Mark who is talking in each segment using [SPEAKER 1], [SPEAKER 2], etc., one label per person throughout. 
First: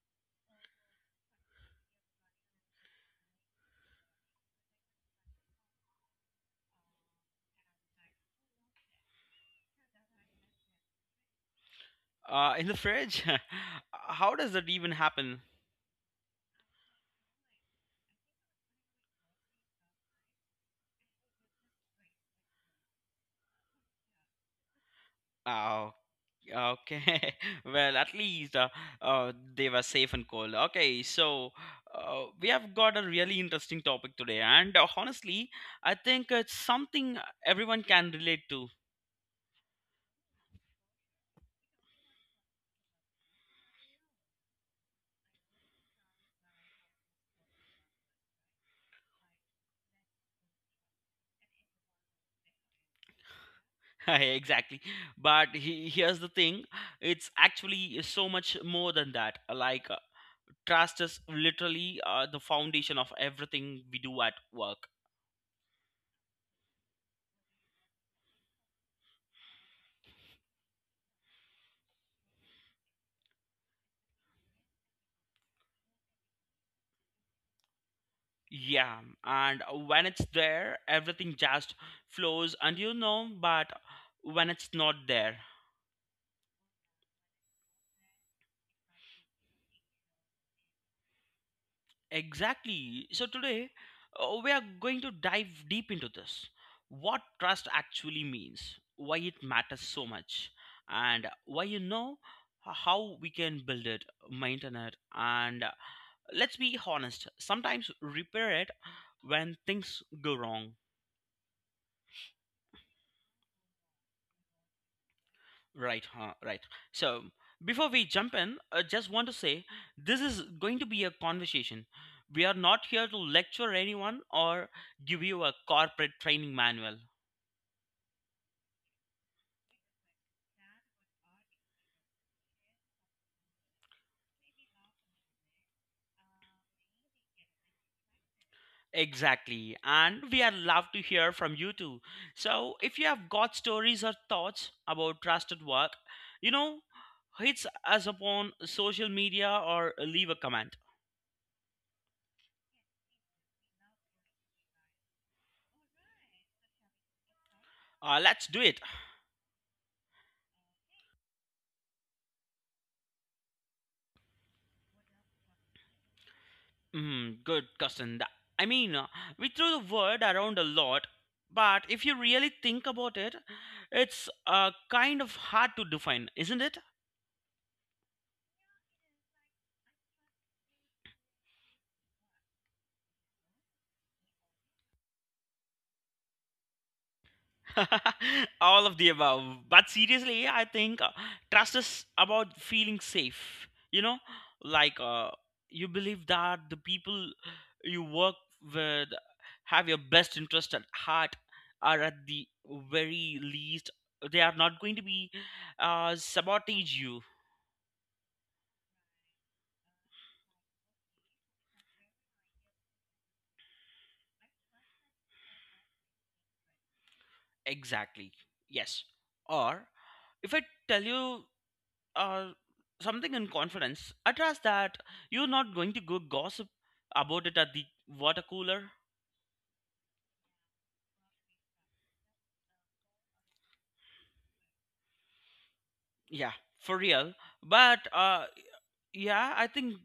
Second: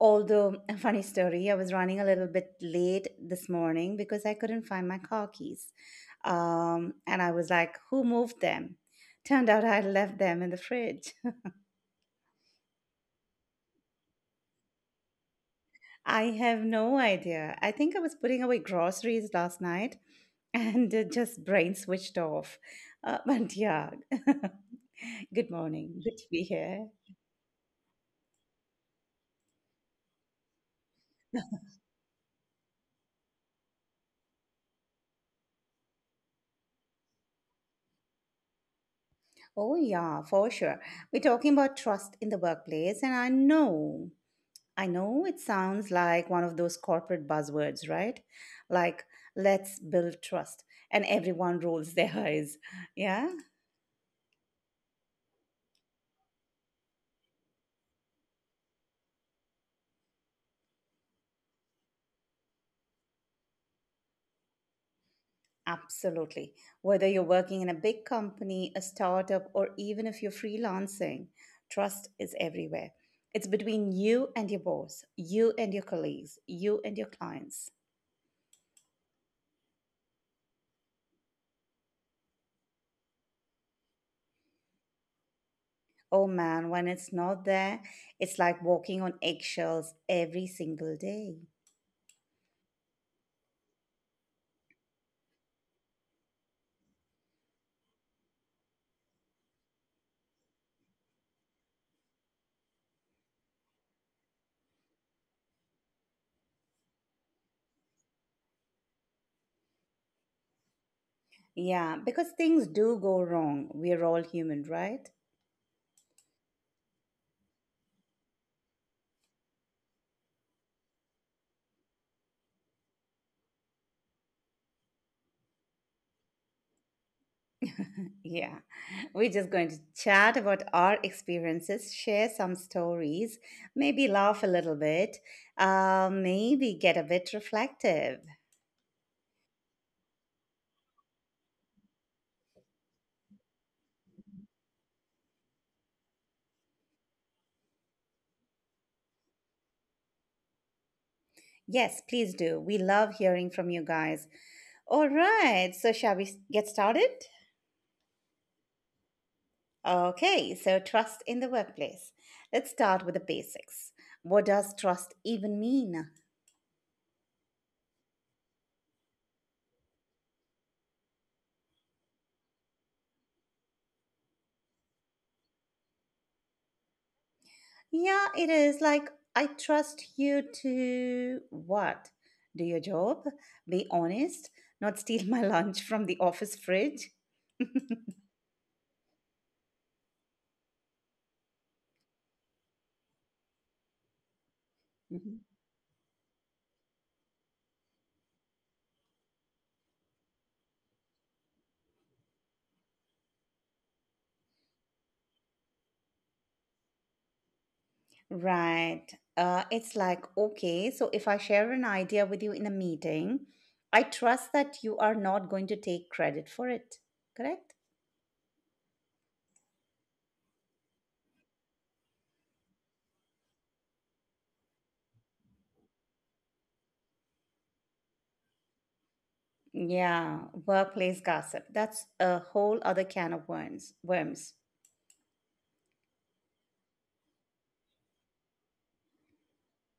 [SPEAKER 1] Although, a funny story, I was running a little bit late this morning because I couldn't find my car keys. And I was like, who moved them? Turned out I left them in the fridge.
[SPEAKER 2] In the fridge? How does that even happen?
[SPEAKER 1] I have no idea. I think I was putting away groceries last night and just brain switched off. But yeah, good
[SPEAKER 2] Oh,
[SPEAKER 1] morning. Good to be here.
[SPEAKER 2] okay. Well, at least they were safe and cold. Okay, so we have got a really interesting topic today, and honestly, I think it's something everyone can relate to.
[SPEAKER 1] Oh, yeah, for sure. We're talking about trust in the workplace, and I know it sounds like one of those corporate buzzwords, right? Like, let's build trust, and everyone rolls their eyes. Yeah.
[SPEAKER 2] Exactly. But here's the thing, it's actually so much more than that. Like, trust is literally the foundation of everything we do at work.
[SPEAKER 1] Absolutely. Whether you're working in a big company, a startup, or even if you're freelancing, trust is everywhere. It's between you and your boss, you and your colleagues, you and your clients.
[SPEAKER 2] Yeah, and when it's there, everything just flows, and but when it's not there,
[SPEAKER 1] Oh man, when it's not there, it's like walking on eggshells every single day.
[SPEAKER 2] exactly. So today, we are going to dive deep into this. What trust actually means, why it matters so much, and why you know how we can build it, maintain it, and, let's be honest, sometimes repair it when things go wrong.
[SPEAKER 1] Yeah, because things do go wrong. We're all human, right?
[SPEAKER 2] Right, huh? Right. So, before we jump in, I just want to say this is going to be a conversation. We are not here to lecture anyone or give you a corporate training manual.
[SPEAKER 1] Yeah. We're just going to chat about our experiences, share some stories, maybe laugh a little bit, maybe get a bit reflective.
[SPEAKER 2] Exactly. And we are love to hear from you too. So if you have got stories or thoughts about trusted work, you know, hits us upon social media or leave a comment.
[SPEAKER 1] Yes, please do. We love hearing from you guys. All right, so shall we get started?
[SPEAKER 2] Let's do it.
[SPEAKER 1] Okay, so trust in the workplace. Let's start with the basics. What does trust even mean?
[SPEAKER 2] Mm, good question. I mean, uh, we throw the word around a lot, but if you really think about it, it's kind of hard to define, isn't it?
[SPEAKER 1] Yeah, it is like I trust you to what? Do your job, be honest, not steal my lunch from the office fridge.
[SPEAKER 2] All of the above. But seriously, I think trust is about feeling safe. Like uh,
[SPEAKER 1] Mhm.
[SPEAKER 2] you believe that the people you work with have your best interest at heart, or at the very least, they are not going to be, sabotage you.
[SPEAKER 1] Right. It's like, okay, so if I share an idea with you in a meeting, I trust that you are not going to take credit for it, correct?
[SPEAKER 2] Exactly. Yes. Or if I tell you, uh, something in confidence, I trust that you're not going to go gossip about it at the water cooler.
[SPEAKER 1] Yeah, workplace gossip. That's a whole other can of worms. Worms.
[SPEAKER 2] Yeah, for real. But yeah, I think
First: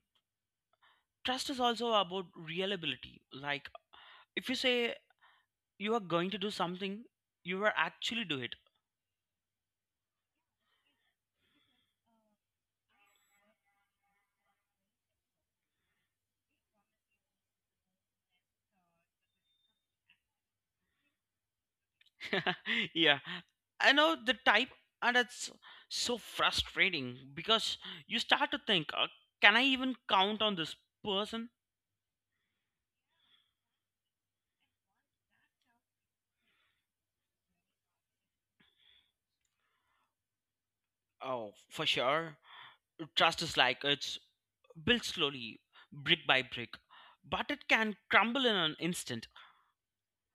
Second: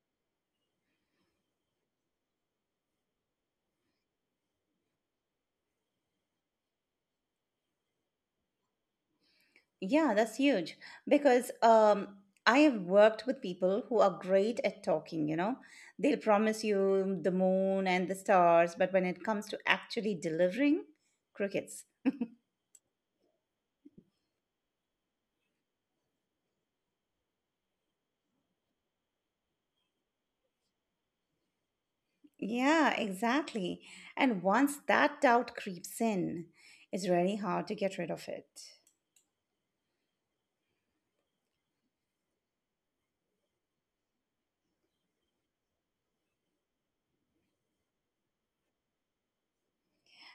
[SPEAKER 2] trust is also about reliability. Like, if you say you are going to do something, you are actually do it.
[SPEAKER 1] Yeah, that's huge because I have worked with people who are great at talking, you know. They'll promise you the moon and the stars, but when it comes to actually delivering, crickets.
[SPEAKER 2] Yeah, I know the type, and it's so frustrating because you start to think, can I even count on this person?
[SPEAKER 1] Yeah, exactly. And once that doubt creeps in, it's really hard to get rid of it.
[SPEAKER 2] Oh, for sure. Trust is like, it's built slowly, brick by brick, but it can crumble in an instant.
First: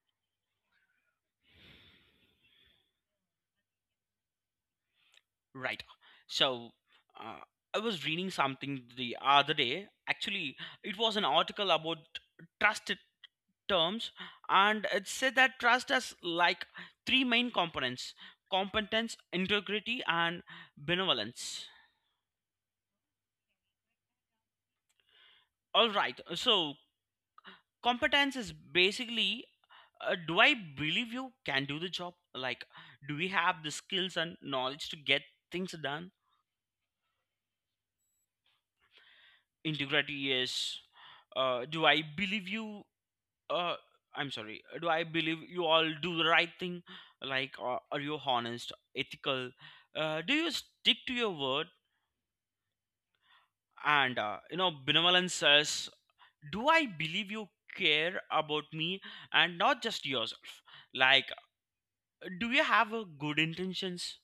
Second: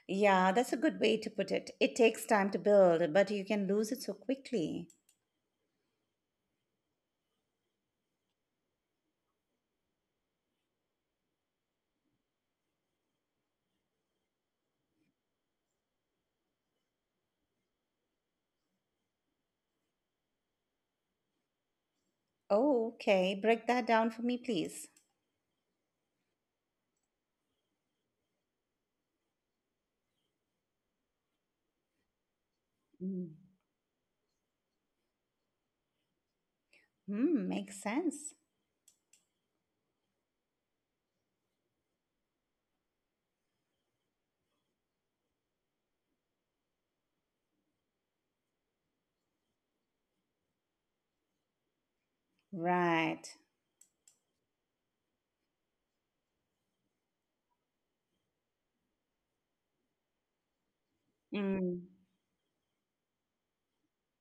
[SPEAKER 1] Yeah, that's a good way to put it. It takes time to build, but you can lose it so quickly.
[SPEAKER 2] Right, so uh, I was reading something the other day, actually. It was an article about trust terms, and it said that trust has like three main components: competence, integrity, and benevolence.
[SPEAKER 1] Oh, okay. Break that down for me, please.
[SPEAKER 2] All right, so competence is basically, do I believe you can do the job? Like, do we
[SPEAKER 1] Mm.
[SPEAKER 2] have the skills and knowledge to get things done?
[SPEAKER 1] Hmm, makes sense.
[SPEAKER 2] Integrity is, uh, do i believe you uh, do I believe you all do the right thing. Like, are you honest, ethical, do you stick to your word?
[SPEAKER 1] Right.
[SPEAKER 2] And benevolence says, do I believe you care about me and not just yourself? Like,
[SPEAKER 1] Mm,
[SPEAKER 2] do you have a good intentions?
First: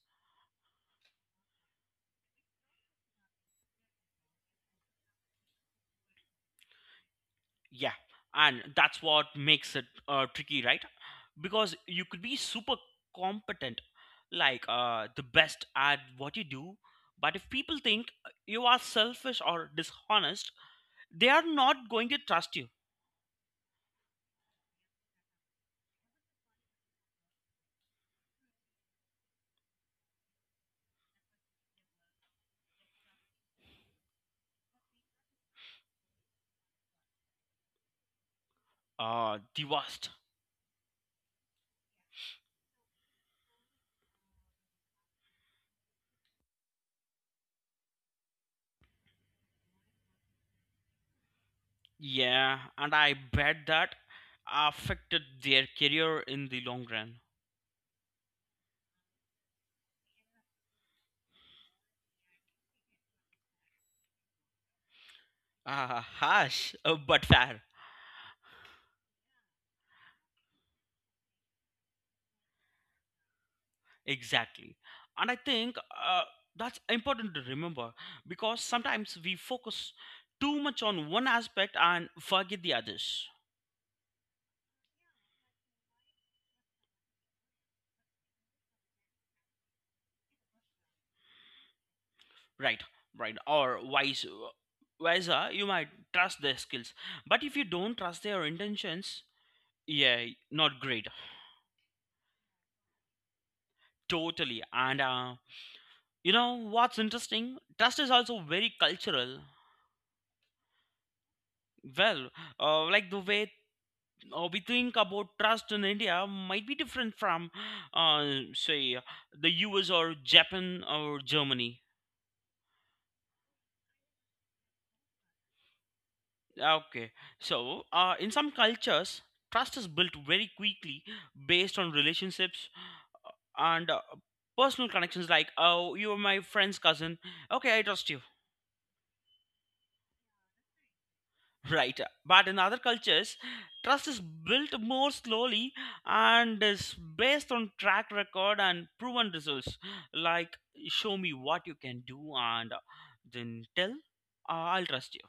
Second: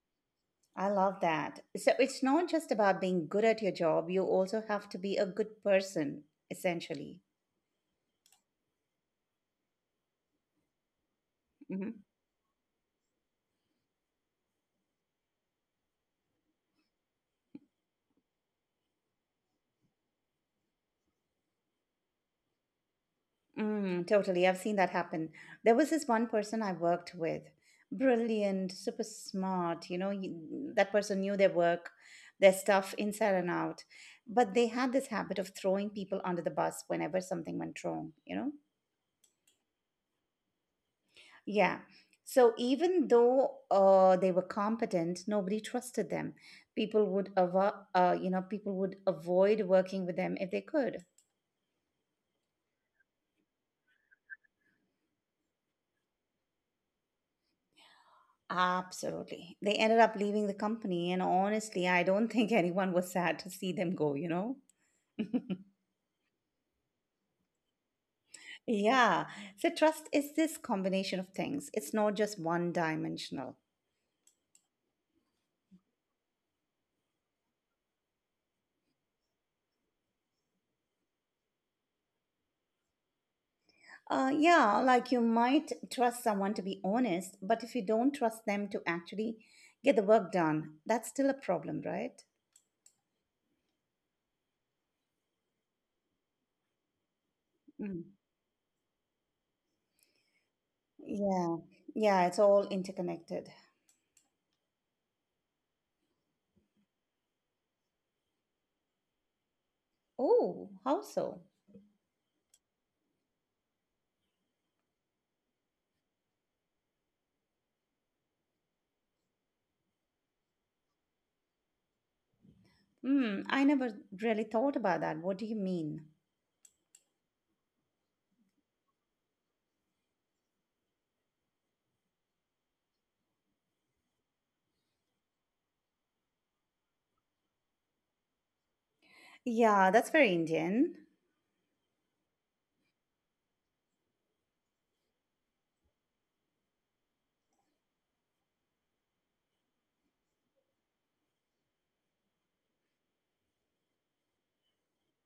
[SPEAKER 1] I love that. So it's not just about being good at your job, you also have to be a good person, essentially.
[SPEAKER 2] Yeah, and that's what makes it tricky, right? Because
[SPEAKER 1] Hmm.
[SPEAKER 2] you could be super competent, like, the best at what you do, but if people think you are selfish or dishonest, they are not going to trust you.
[SPEAKER 1] Mm, totally. I've seen that happen. There was this one person I worked with, brilliant, super smart. You know, that person knew their work, their stuff inside and out. But they had this habit of throwing people under the bus whenever something went wrong, you know?
[SPEAKER 2] The worst.
[SPEAKER 1] Yeah. So even though they were competent, nobody trusted them. People would avoid working with them if they could.
[SPEAKER 2] Yeah, and I bet that affected their career in the long run.
[SPEAKER 1] Absolutely. They ended up leaving the company, and honestly, I don't think anyone was sad to see them go, you know?
[SPEAKER 2] Ah, harsh, but fair.
[SPEAKER 1] Yeah. So trust is this combination of things. It's not just one dimensional.
[SPEAKER 2] Exactly. And I think that's important to remember, because sometimes we focus too much on one aspect and forget the others.
[SPEAKER 1] Yeah, like you might trust someone to be honest, but if you don't trust them to actually get the work done, that's still a problem, right?
[SPEAKER 2] Right, right. Or vice versa, you might trust their skills. But if you don't
[SPEAKER 1] Mm.
[SPEAKER 2] trust their intentions, yeah, not great.
[SPEAKER 1] Yeah, yeah, it's all interconnected.
[SPEAKER 2] Totally. And you know what's interesting? Trust is also very cultural.
[SPEAKER 1] Oh, how so?
[SPEAKER 2] Well, like the way we think about trust in India might be different from, uh, say, the US or Japan or Germany.
[SPEAKER 1] Hmm, I never really thought about that. What do you mean?
[SPEAKER 2] Okay, so in some cultures, trust is built very quickly based on relationships uh, and personal connections. Like, oh, you're my friend's cousin. Okay, I trust you.
[SPEAKER 1] Yeah, that's very Indian.
[SPEAKER 2] Right. But in other cultures, trust is built more slowly and is based on track record and proven results. Like, show me what you can do, and then tell, I'll trust you.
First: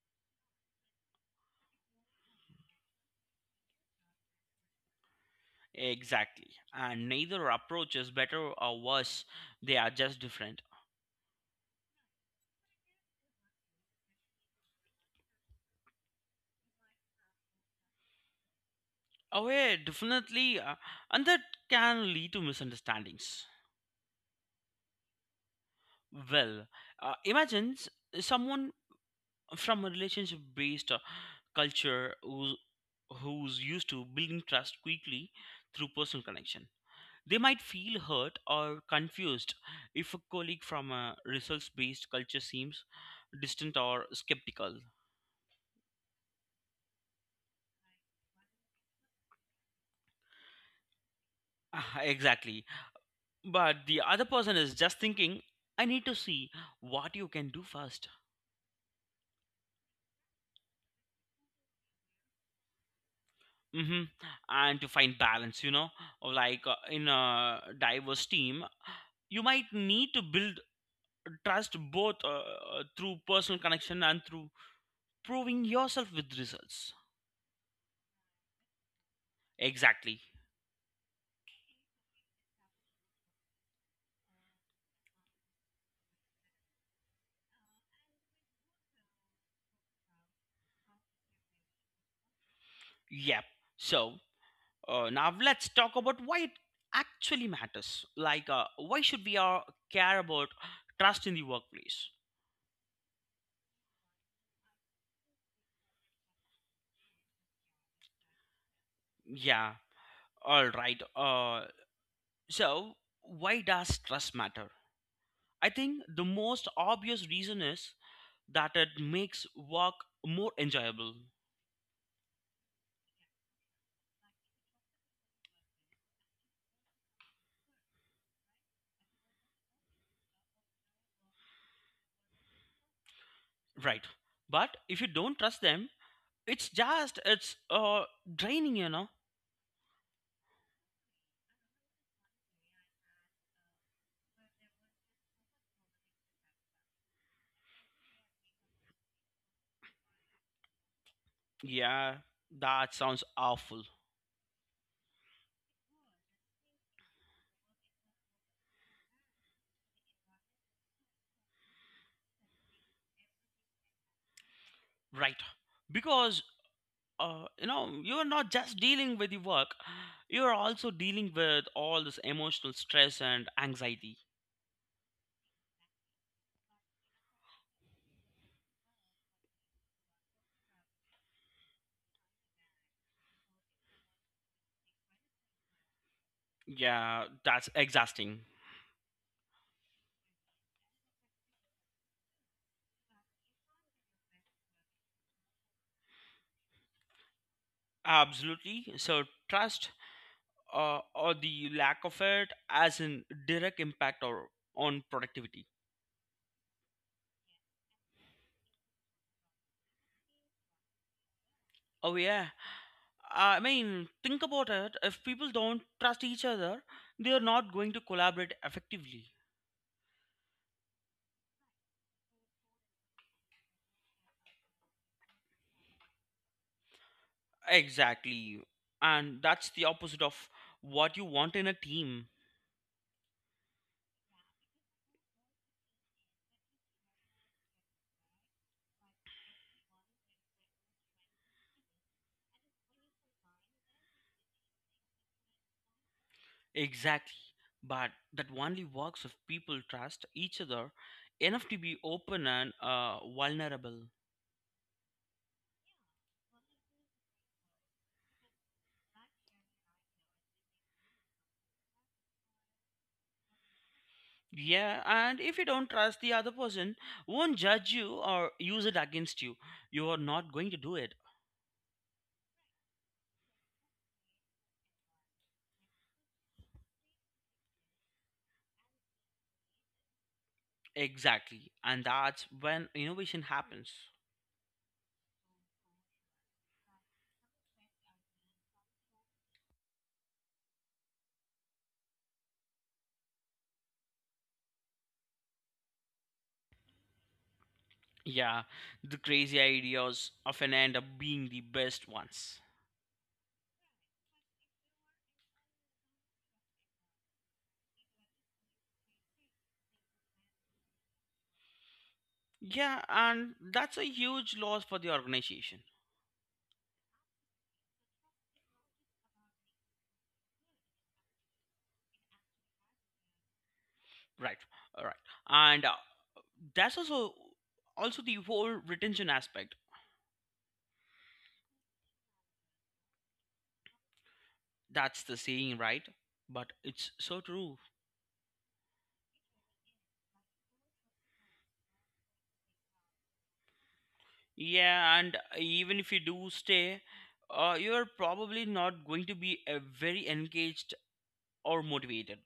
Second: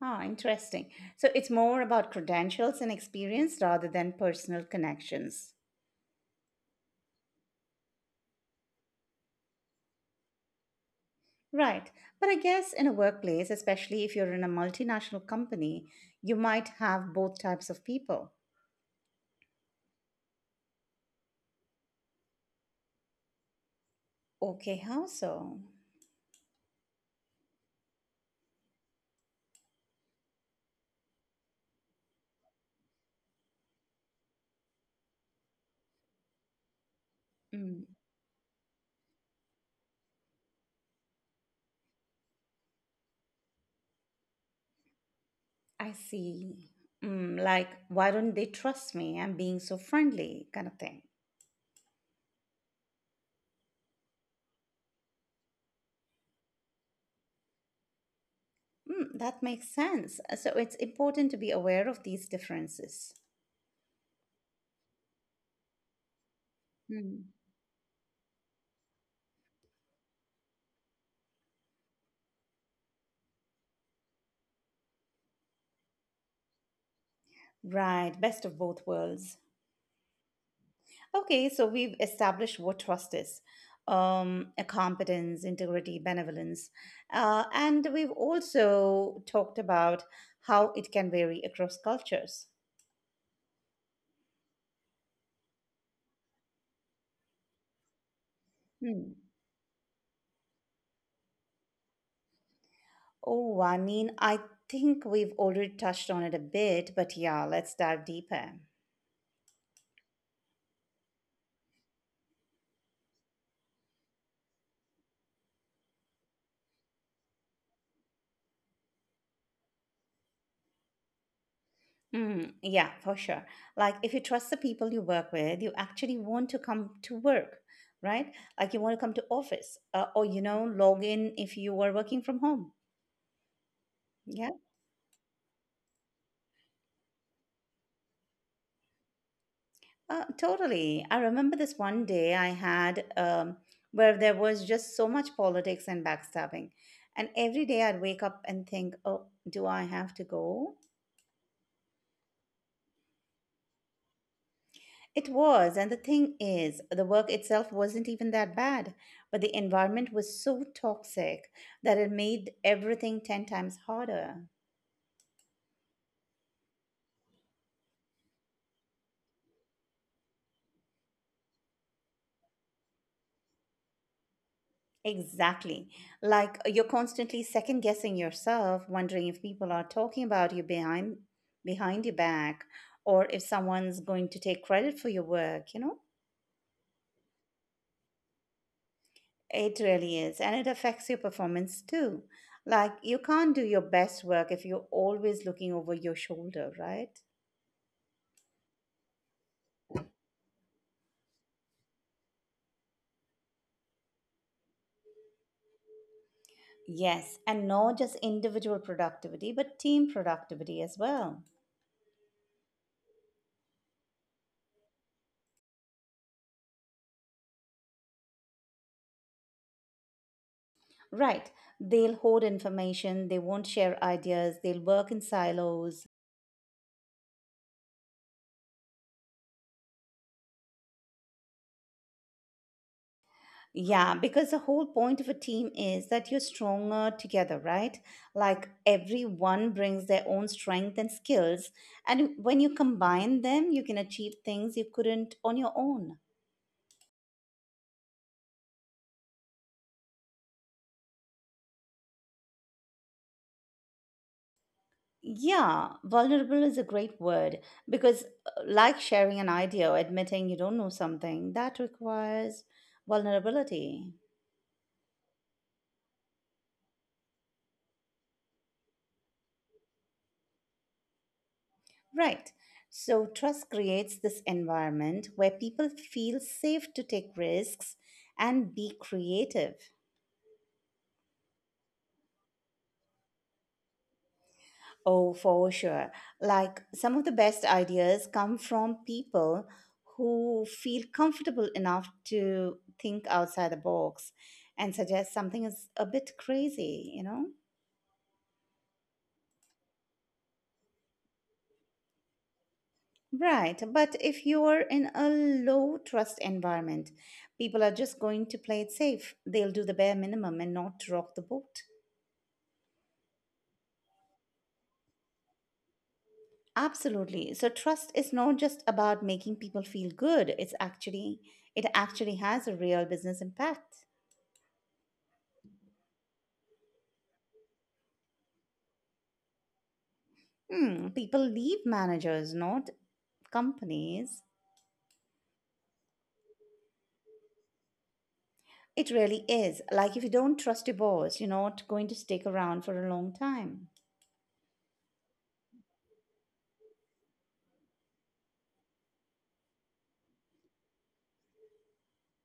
[SPEAKER 1] Ah, interesting. So it's more about credentials and experience rather than personal connections.
[SPEAKER 2] Exactly. And neither approach is better or worse, they are just different.
[SPEAKER 1] Right. But I guess in a workplace, especially if you're in a multinational company, you might have both types of people.
[SPEAKER 2] Oh, yeah, definitely. And that can lead to misunderstandings.
[SPEAKER 1] Okay, how so?
[SPEAKER 2] Well, imagine someone from a relationship based, culture who's used to building trust quickly through personal connection. They might
[SPEAKER 1] Mm.
[SPEAKER 2] feel hurt or confused if a colleague from a results based culture seems distant or skeptical.
[SPEAKER 1] I see. Mm, like, why don't they trust me? I'm being so friendly, kind of thing.
[SPEAKER 2] Ah, exactly. But the other person is just thinking, I need to see what you can do first.
[SPEAKER 1] Mm, that makes sense. So it's important to be aware of these differences.
[SPEAKER 2] Hmm. And to find balance, you know, like, in
[SPEAKER 1] Hmm.
[SPEAKER 2] a diverse team, you might need to build trust both through personal connection and through proving yourself with results.
[SPEAKER 1] Right, best of both worlds.
[SPEAKER 2] Exactly.
[SPEAKER 1] Okay, so we've established what trust is a competence, integrity, benevolence. And we've also talked about how it can vary across cultures.
[SPEAKER 2] Yep. So now let's talk about why it actually matters. Like, why
[SPEAKER 1] Hmm.
[SPEAKER 2] should we, care about trust in the workplace?
[SPEAKER 1] Oh, I mean, I think we've already touched on it a bit, but yeah, let's dive deeper.
[SPEAKER 2] Yeah. All right. So why does trust matter? I think the most obvious reason is that it makes work more enjoyable.
[SPEAKER 1] Mm, yeah, for sure. Like, if you trust the people you work with, you actually want to come to work, right? Like, you want to come to office, or you know, log in if you are working from home.
[SPEAKER 2] Right.
[SPEAKER 1] Yeah,
[SPEAKER 2] But if you don't trust them, it's just, it's draining, you know.
[SPEAKER 1] totally. I remember this one day I had where there was just so much politics and backstabbing, and every day I'd wake up and think, "Oh, do I have to go?"
[SPEAKER 2] Yeah, that sounds awful,
[SPEAKER 1] It was, and the thing is, the work itself wasn't even that bad, but the environment was so toxic that it made everything 10 times harder.
[SPEAKER 2] right? Because you know, you're not just dealing with the work, you're also dealing with all this emotional stress and anxiety.
[SPEAKER 1] Exactly. Like you're constantly second guessing yourself, wondering if people are talking about you behind your back or if someone's going to take credit for your work, you know?
[SPEAKER 2] Yeah, that's exhausting.
[SPEAKER 1] It really is, and it affects your performance too. Like you can't do your best work if you're always looking over your shoulder, right?
[SPEAKER 2] Absolutely. So trust, or the lack of it, as a direct impact or on productivity.
[SPEAKER 1] Yes, and not just individual productivity, but team productivity as well.
[SPEAKER 2] Oh yeah. I mean, think about it. If people don't trust each other, they are not going to collaborate effectively.
[SPEAKER 1] Right. They'll hoard information, they won't share ideas, they'll work in silos.
[SPEAKER 2] Exactly. And that's the opposite of what you want in a team.
[SPEAKER 1] Yeah, because the whole point of a team is that you're stronger together, right? Like everyone brings their own strength and skills. And when you combine them, you can achieve things you couldn't on your own.
[SPEAKER 2] Exactly. But that only works if people trust each other enough to be open and vulnerable.
[SPEAKER 1] Yeah, vulnerable is a great word because, like sharing an idea or admitting you don't know something, that requires vulnerability.
[SPEAKER 2] Yeah, and if you don't trust the other person, won't judge you or use it against you, you are not going to do it.
[SPEAKER 1] Right. So, trust creates this environment where people feel safe to take risks and be creative.
[SPEAKER 2] Exactly. And that's when innovation happens.
[SPEAKER 1] Oh, for sure. Like some of the best ideas come from people who feel comfortable enough to think outside the box and suggest something is a bit crazy, you know?
[SPEAKER 2] Yeah, the crazy ideas often end up being the best ones.
[SPEAKER 1] Right, but if you're in a low trust environment, people are just going to play it safe. They'll do the bare minimum and not rock the boat.
[SPEAKER 2] Yeah, and that's a huge loss for the organization.
[SPEAKER 1] Absolutely. So trust is not just about making people feel good. It actually has a real business impact.
[SPEAKER 2] Right, right. And that's also also the whole retention aspect.
[SPEAKER 1] Hmm, people leave managers, not companies.
[SPEAKER 2] That's the saying, right? But it's so true.
[SPEAKER 1] It really is. Like if you don't trust your boss, you're not going to stick around for a long time.
[SPEAKER 2] Yeah, and even if you do stay, you're probably not going to be a very engaged or motivated.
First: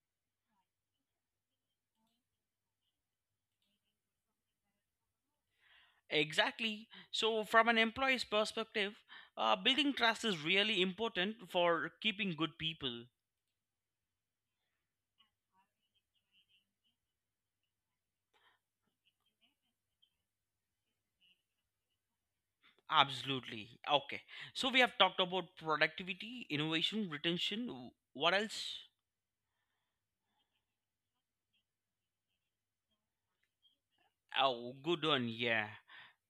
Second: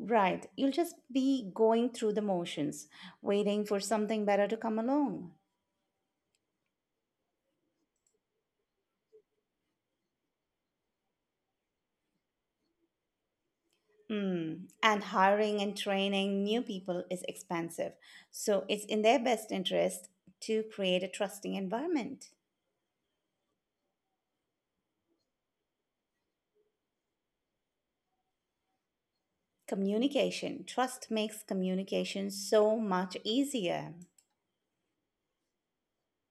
[SPEAKER 1] Right. You'll just be going through the motions, waiting for something better to come along.
[SPEAKER 2] Exactly. So, from an employee's perspective, building trust is really important for keeping good people.
[SPEAKER 1] Mm. And hiring and training new people is expensive. So it's in their best interest to create a trusting environment.
[SPEAKER 2] Absolutely. Okay. So, we have talked about productivity, innovation, retention. What else?
[SPEAKER 1] Communication. Trust makes communication so much easier.
[SPEAKER 2] Oh, good one. Yeah.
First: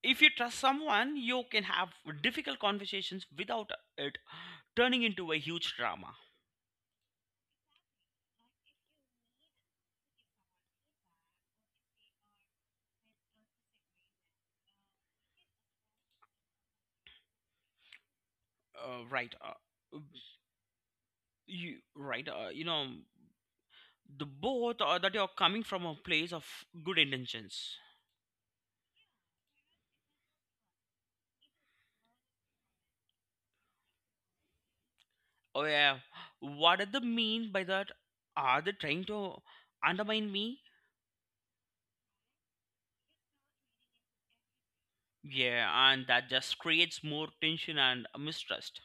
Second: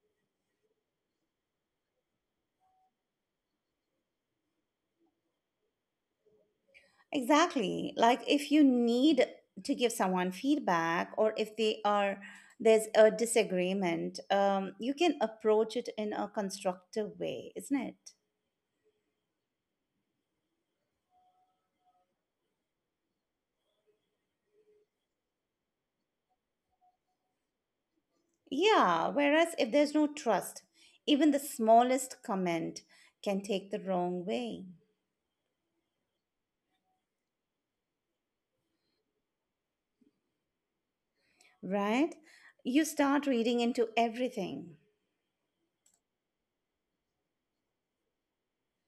[SPEAKER 2] If you trust someone, you can have difficult conversations without it turning into a huge drama.
[SPEAKER 1] Exactly. Like if you need to give someone feedback or if they are there's a disagreement, you can approach it in a constructive way, isn't it?
[SPEAKER 2] Right. You right. You know the both that you're coming from a place of good intentions.
[SPEAKER 1] Yeah, whereas if there's no trust, even the smallest comment can take the wrong way,
[SPEAKER 2] Oh yeah. What did they mean by that? Are they trying to undermine me?
[SPEAKER 1] right? You start reading into everything.
[SPEAKER 2] Yeah, and that just creates more tension and mistrust.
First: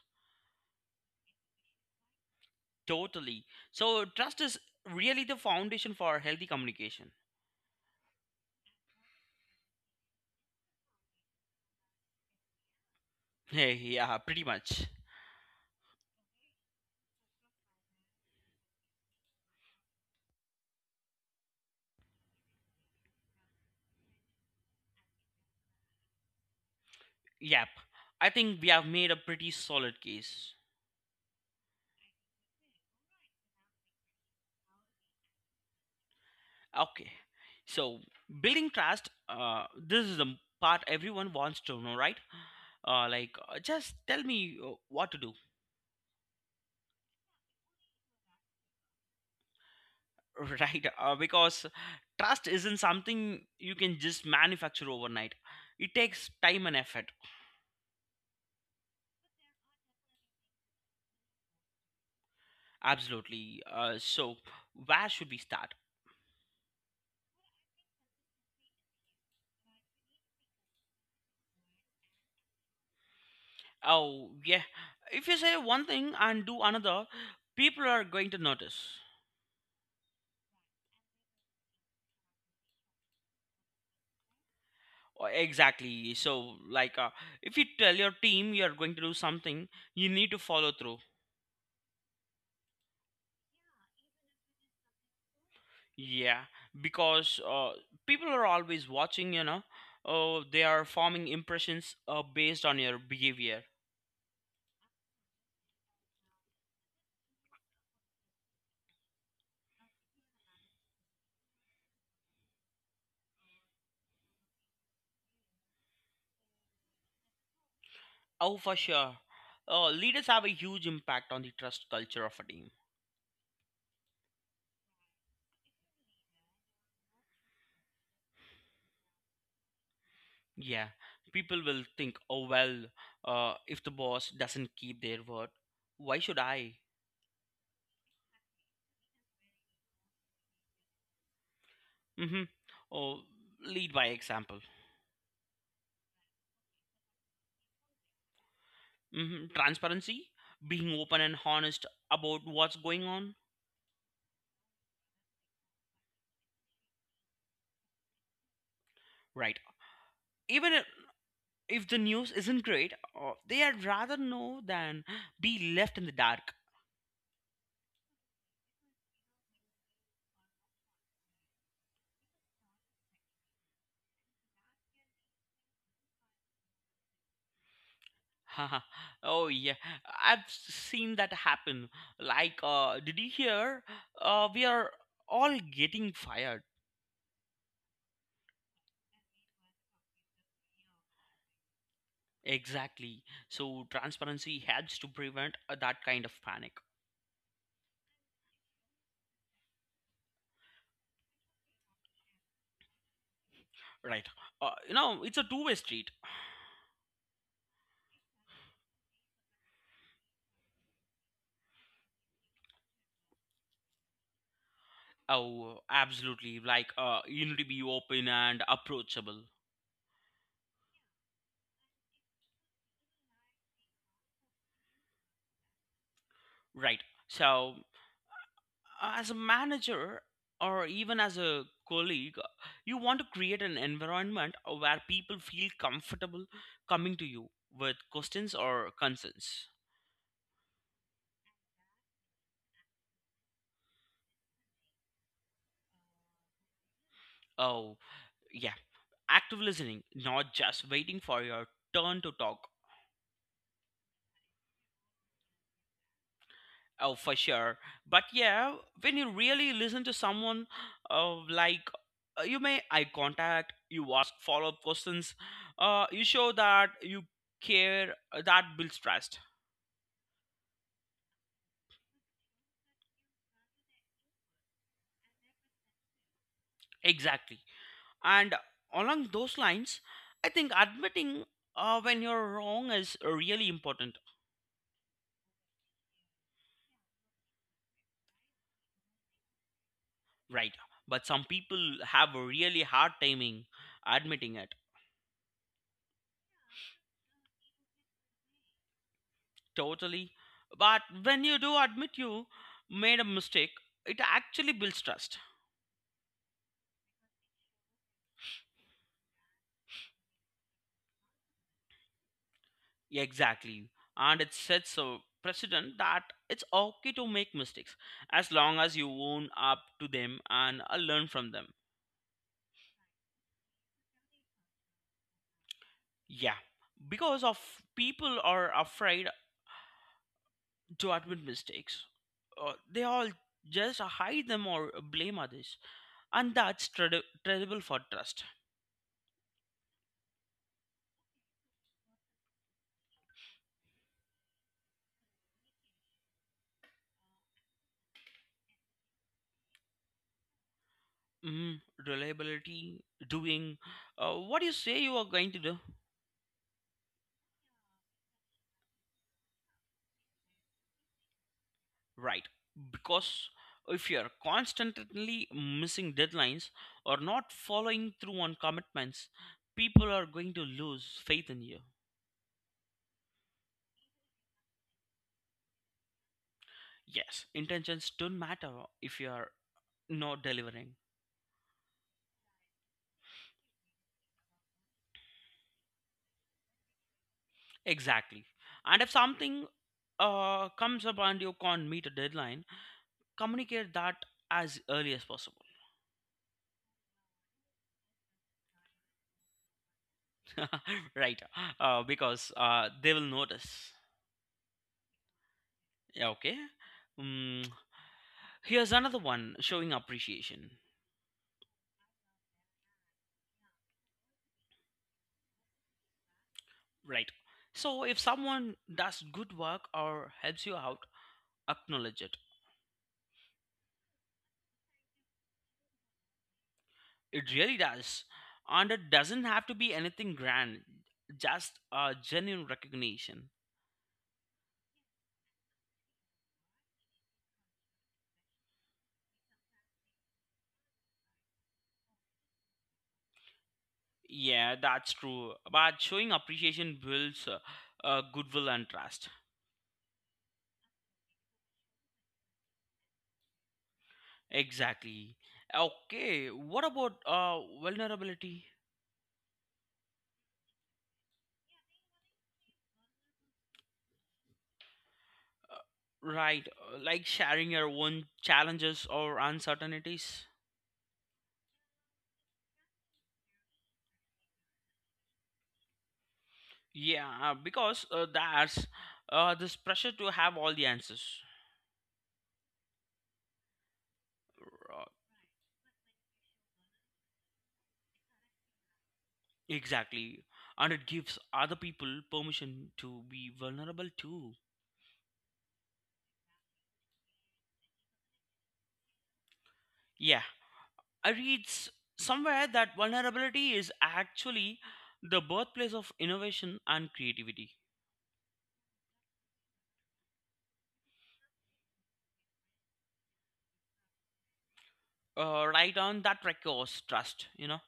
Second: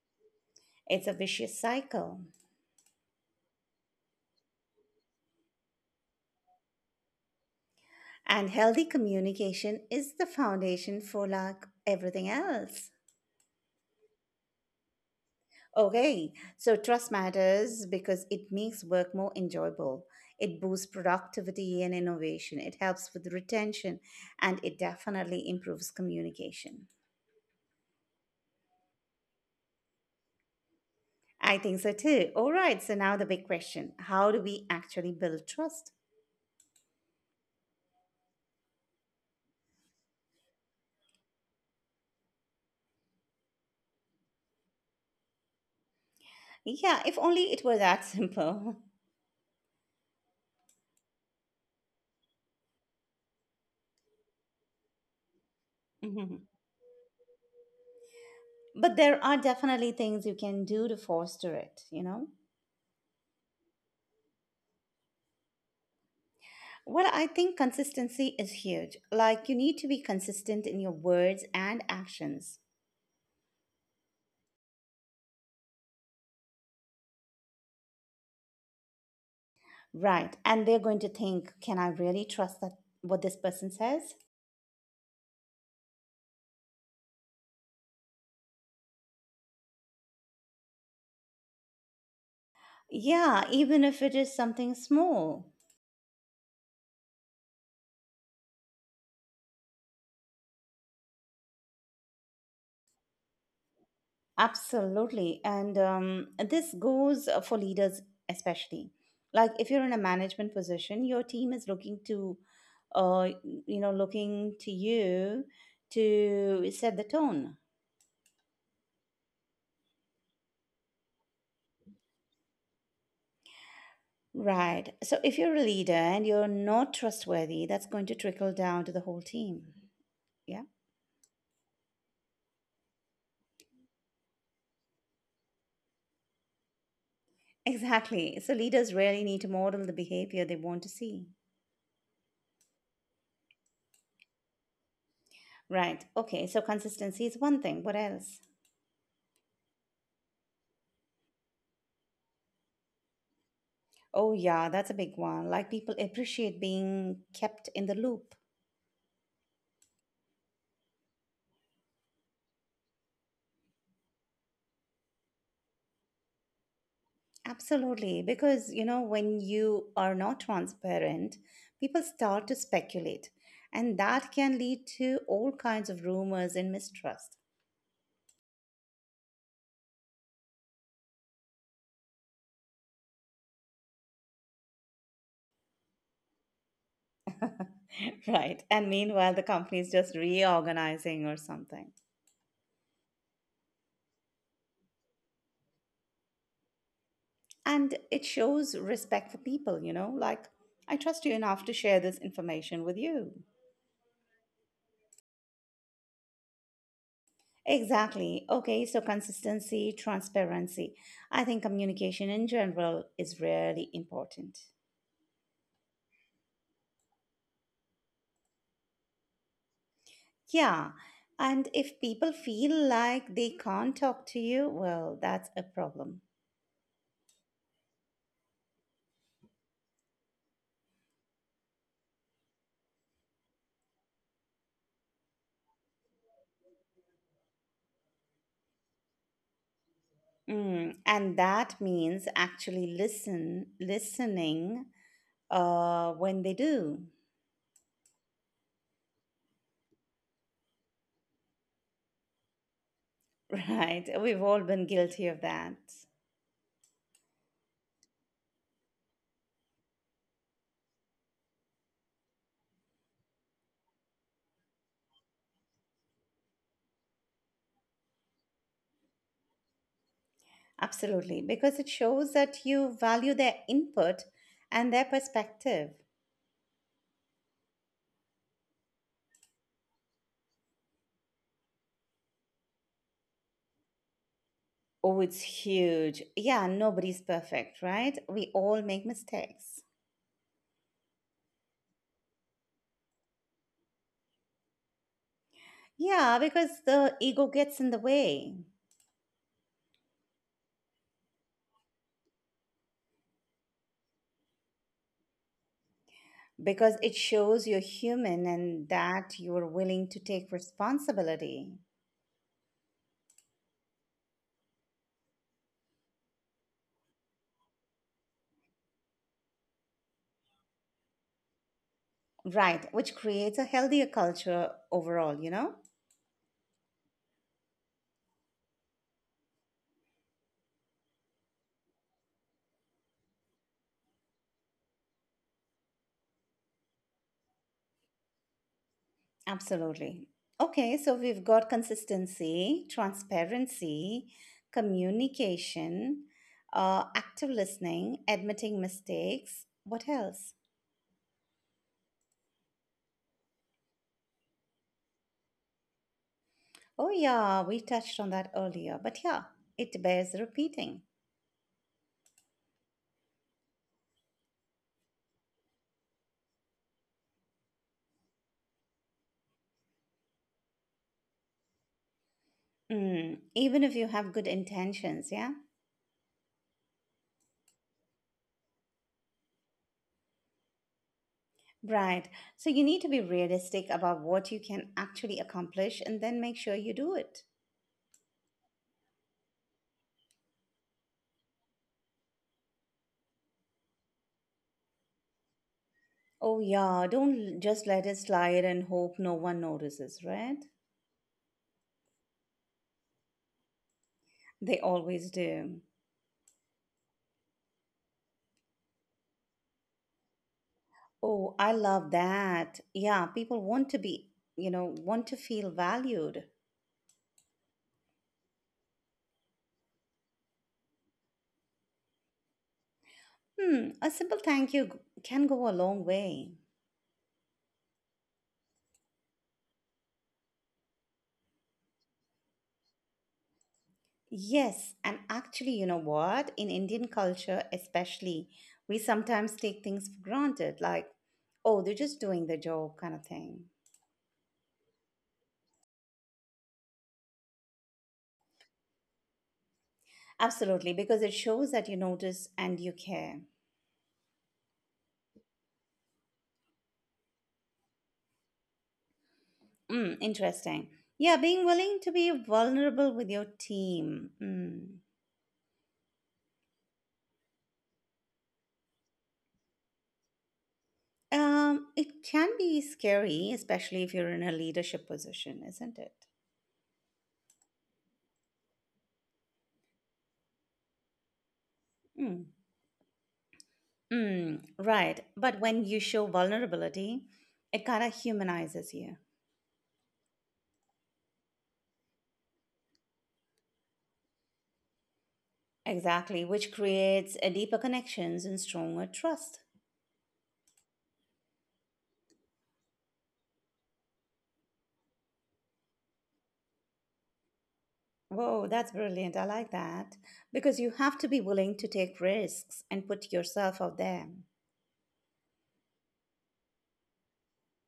[SPEAKER 1] It's a vicious cycle.
[SPEAKER 2] Totally. So trust is really the foundation for healthy communication.
[SPEAKER 1] And healthy communication is the foundation for like everything else.
[SPEAKER 2] Yeah, pretty much.
[SPEAKER 1] Okay, so trust matters because it makes work more enjoyable. It boosts productivity and innovation. It helps with retention, and it definitely improves communication.
[SPEAKER 2] Yep. I think we have made a pretty solid case.
[SPEAKER 1] I think so too. All right, so now the big question: how do we actually build trust?
[SPEAKER 2] Okay. So building trust, this is the part everyone wants to know, right? Just tell me what to do.
[SPEAKER 1] Yeah, if only it were that simple.
[SPEAKER 2] Right, because trust isn't something you can just manufacture overnight, it takes
[SPEAKER 1] Mhm.
[SPEAKER 2] time and effort.
[SPEAKER 1] But there are definitely things you can do to foster it, you know?
[SPEAKER 2] Absolutely, so where should we start?
[SPEAKER 1] Well, I think consistency is huge. Like, you need to be consistent in your words and actions.
[SPEAKER 2] Oh yeah, if you say one thing and do another, people are going to notice.
[SPEAKER 1] Right. And they're going to think, can I really trust that what this person says?
[SPEAKER 2] Oh, exactly. So like, if you tell your team you're going to do something, you need to follow through.
[SPEAKER 1] Yeah, even if it is something small.
[SPEAKER 2] Yeah, because people are always watching, you know. Oh, they are forming impressions based on your behavior.
[SPEAKER 1] Absolutely. And this goes for leaders, especially. Like if you're in a management position, your team is looking to, uh, looking to you to set the tone.
[SPEAKER 2] Oh, for sure. Leaders have a huge impact on the trust culture of a team.
[SPEAKER 1] Right. So if you're a leader and you're not trustworthy, that's going to trickle down to the whole team. Yeah.
[SPEAKER 2] Yeah, people will think, oh, well, if the boss doesn't keep their word, why should I?
[SPEAKER 1] Exactly. So leaders really need to model the behavior they want to see.
[SPEAKER 2] Mm-hmm. Oh, lead by example.
[SPEAKER 1] Right. Okay. So consistency is one thing. What else?
[SPEAKER 2] Hmm. Transparency, being open and honest about what's going on.
[SPEAKER 1] Oh, yeah, that's a big one. Like people appreciate being kept in the loop.
[SPEAKER 2] Right. Even if the news isn't great, they would rather know than be left in the dark.
[SPEAKER 1] Absolutely. Because, you know, when you are not transparent, people start to speculate. And that can lead to all kinds of rumors and mistrust.
[SPEAKER 2] Oh yeah, I've seen that happen. Like, did you hear? We are all getting fired.
[SPEAKER 1] Right. And meanwhile, the company is just reorganizing or something.
[SPEAKER 2] Exactly. So transparency helps to prevent that kind of panic.
[SPEAKER 1] And it shows respect for people, you know, like, I trust you enough to share this information with you.
[SPEAKER 2] Right. It's a two-way street.
[SPEAKER 1] Exactly. Okay, so consistency, transparency. I think communication in general is really important.
[SPEAKER 2] Oh, absolutely. Like, you need to be open and approachable.
[SPEAKER 1] Yeah, and if people feel like they can't talk to you, well, that's a problem.
[SPEAKER 2] Right. So as a manager or even as a colleague, you want to create an environment where people feel comfortable coming to you with questions or concerns.
[SPEAKER 1] Mm, and that means actually listening when they do,
[SPEAKER 2] Oh yeah, active listening, not just waiting for your turn to talk.
[SPEAKER 1] right? We've all been guilty of that.
[SPEAKER 2] Oh, for sure. But yeah, when you really listen to someone, uh, like you make eye contact, you ask follow-up questions, you show that you care, that builds trust.
[SPEAKER 1] Absolutely, because it shows that you value their input and their perspective.
[SPEAKER 2] Exactly. And along those lines, I think admitting when you're wrong is really important,
[SPEAKER 1] Oh, it's huge. Yeah, nobody's perfect, right? We all make mistakes.
[SPEAKER 2] right? But some people have a really hard timing admitting it.
[SPEAKER 1] Yeah, because the ego gets in the way,
[SPEAKER 2] Totally. But when you do admit you made a mistake, it actually builds trust.
[SPEAKER 1] because it shows you're human and that you're willing to take responsibility.
[SPEAKER 2] Exactly. And it sets a precedent that it's okay to make mistakes as long as you own up to them and learn from them.
[SPEAKER 1] Right, which creates a healthier culture overall, you know?
[SPEAKER 2] Yeah. Because of people are afraid to admit mistakes, they all just hide them or blame others, and that's terrible for trust.
[SPEAKER 1] Absolutely. Okay, so we've got consistency, transparency, communication, active listening, admitting mistakes. What else?
[SPEAKER 2] mm, Reliability, doing what you say you are going to do.
[SPEAKER 1] Oh, yeah, we touched on that earlier, but yeah, it bears repeating.
[SPEAKER 2] Right, because if you are constantly missing deadlines or not following through on commitments, people are going to lose faith in you.
[SPEAKER 1] Mm, even if you have good intentions, yeah?
[SPEAKER 2] Yes, intentions don't matter if you are not delivering.
[SPEAKER 1] Right. So you need to be realistic about what you can actually accomplish and then make sure you do it.
[SPEAKER 2] Exactly. And if something comes up and you can't meet a deadline, communicate that as early as possible.
[SPEAKER 1] Oh, yeah, don't l- just let it slide and hope no one notices, right?
[SPEAKER 2] Right. Because they will notice.
[SPEAKER 1] They always do.
[SPEAKER 2] Yeah, okay. mm, Here's another one, showing appreciation.
[SPEAKER 1] Oh, I love that. Yeah, people want to be, you know, want to feel valued.
[SPEAKER 2] Right, so if someone does good work or helps you out, acknowledge it.
[SPEAKER 1] Hmm, a simple thank you can go a long way.
[SPEAKER 2] It really does, and it doesn't have to be anything grand, just a genuine recognition.
[SPEAKER 1] Yes, and actually, you know what? In Indian culture, especially, we sometimes take things for granted, like, oh, they're just doing the job kind of thing.
[SPEAKER 2] Yeah, that's true, but showing appreciation builds goodwill and trust.
[SPEAKER 1] Absolutely, because it shows that you notice and you care.
[SPEAKER 2] Exactly. Okay, what about vulnerability?
[SPEAKER 1] Mm, interesting. Yeah, being willing to be vulnerable with your team. Mm.
[SPEAKER 2] Right, like sharing your own challenges or uncertainties.
[SPEAKER 1] It can be scary, especially if you're in a leadership position, isn't it?
[SPEAKER 2] Yeah, because that's this pressure to have all the answers.
[SPEAKER 1] Mm. Mm,
[SPEAKER 2] Uh,
[SPEAKER 1] right. But when you show vulnerability, it kind of humanizes you.
[SPEAKER 2] exactly. And it gives other people permission to be vulnerable too.
[SPEAKER 1] Exactly, which creates a deeper connections and stronger trust.
[SPEAKER 2] Yeah, I read somewhere that vulnerability is actually the birthplace of innovation and creativity.
[SPEAKER 1] Whoa, that's brilliant. I like that. Because you have to be willing to take risks and put yourself out there.
[SPEAKER 2] Right, on that requires trust, you know.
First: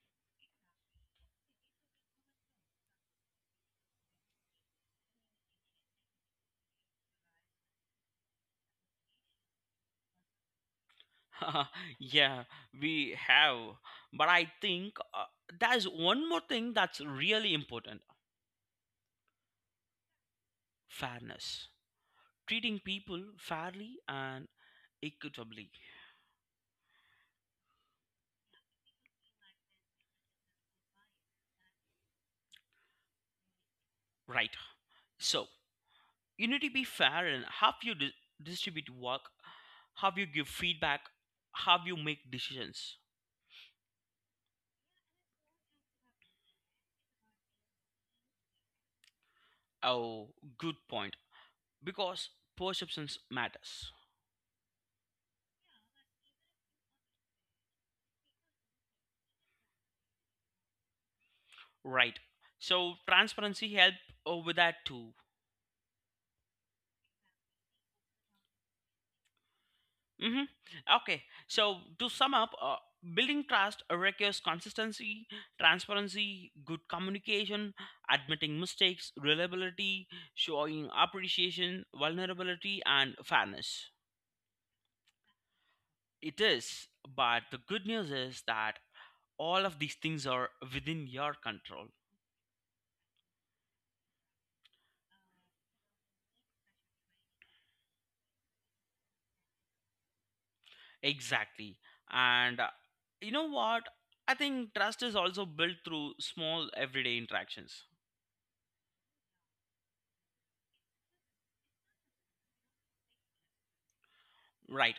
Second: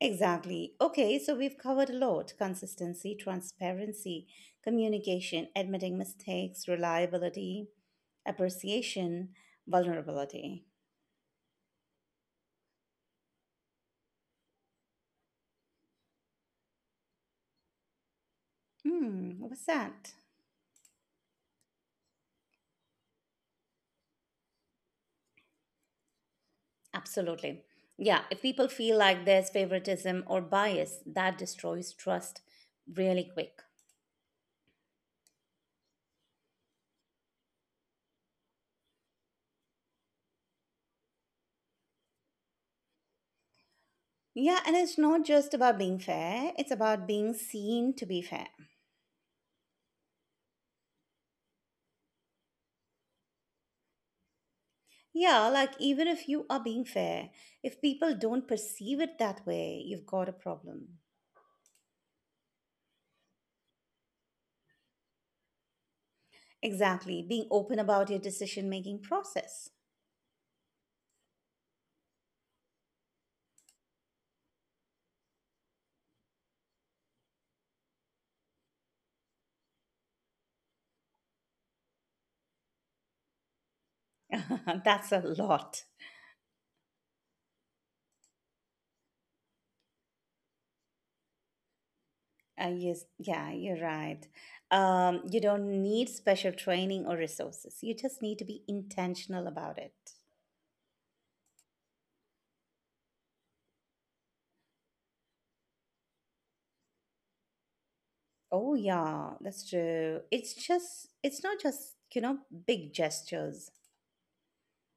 [SPEAKER 1] Exactly. Okay, so we've covered a lot: consistency, transparency, communication, admitting mistakes, reliability, appreciation, vulnerability.
[SPEAKER 2] Yeah, we have, but I think there's one more thing that's really important:
[SPEAKER 1] Hmm, what's that?
[SPEAKER 2] fairness, treating people fairly and equitably.
[SPEAKER 1] Absolutely. Yeah, if people feel like there's favoritism or bias, that destroys trust really quick.
[SPEAKER 2] Right, so you need to be fair in how you distribute work, how you give feedback, how you make decisions.
[SPEAKER 1] Yeah, and it's not just about being fair, it's about being seen to be fair.
[SPEAKER 2] Oh, good point, because perceptions matters.
[SPEAKER 1] Yeah, like even if you are being fair, if people don't perceive it that way, you've got a problem.
[SPEAKER 2] Right, so transparency help with that too.
[SPEAKER 1] Exactly, being open about your decision making process.
[SPEAKER 2] Hmm. Okay, so to sum up, building trust requires consistency, transparency, good communication, admitting mistakes, reliability, showing appreciation, vulnerability, and fairness.
[SPEAKER 1] That's a lot.
[SPEAKER 2] It is, but the good news is that all of these things are within your control.
[SPEAKER 1] Yes, yeah, you're right. You don't need special training or resources, you just need to be intentional about it.
[SPEAKER 2] Exactly. And you know what? I think trust is also built through small everyday interactions,
[SPEAKER 1] Oh yeah, that's true. It's not just, you know, big gestures.
[SPEAKER 2] right?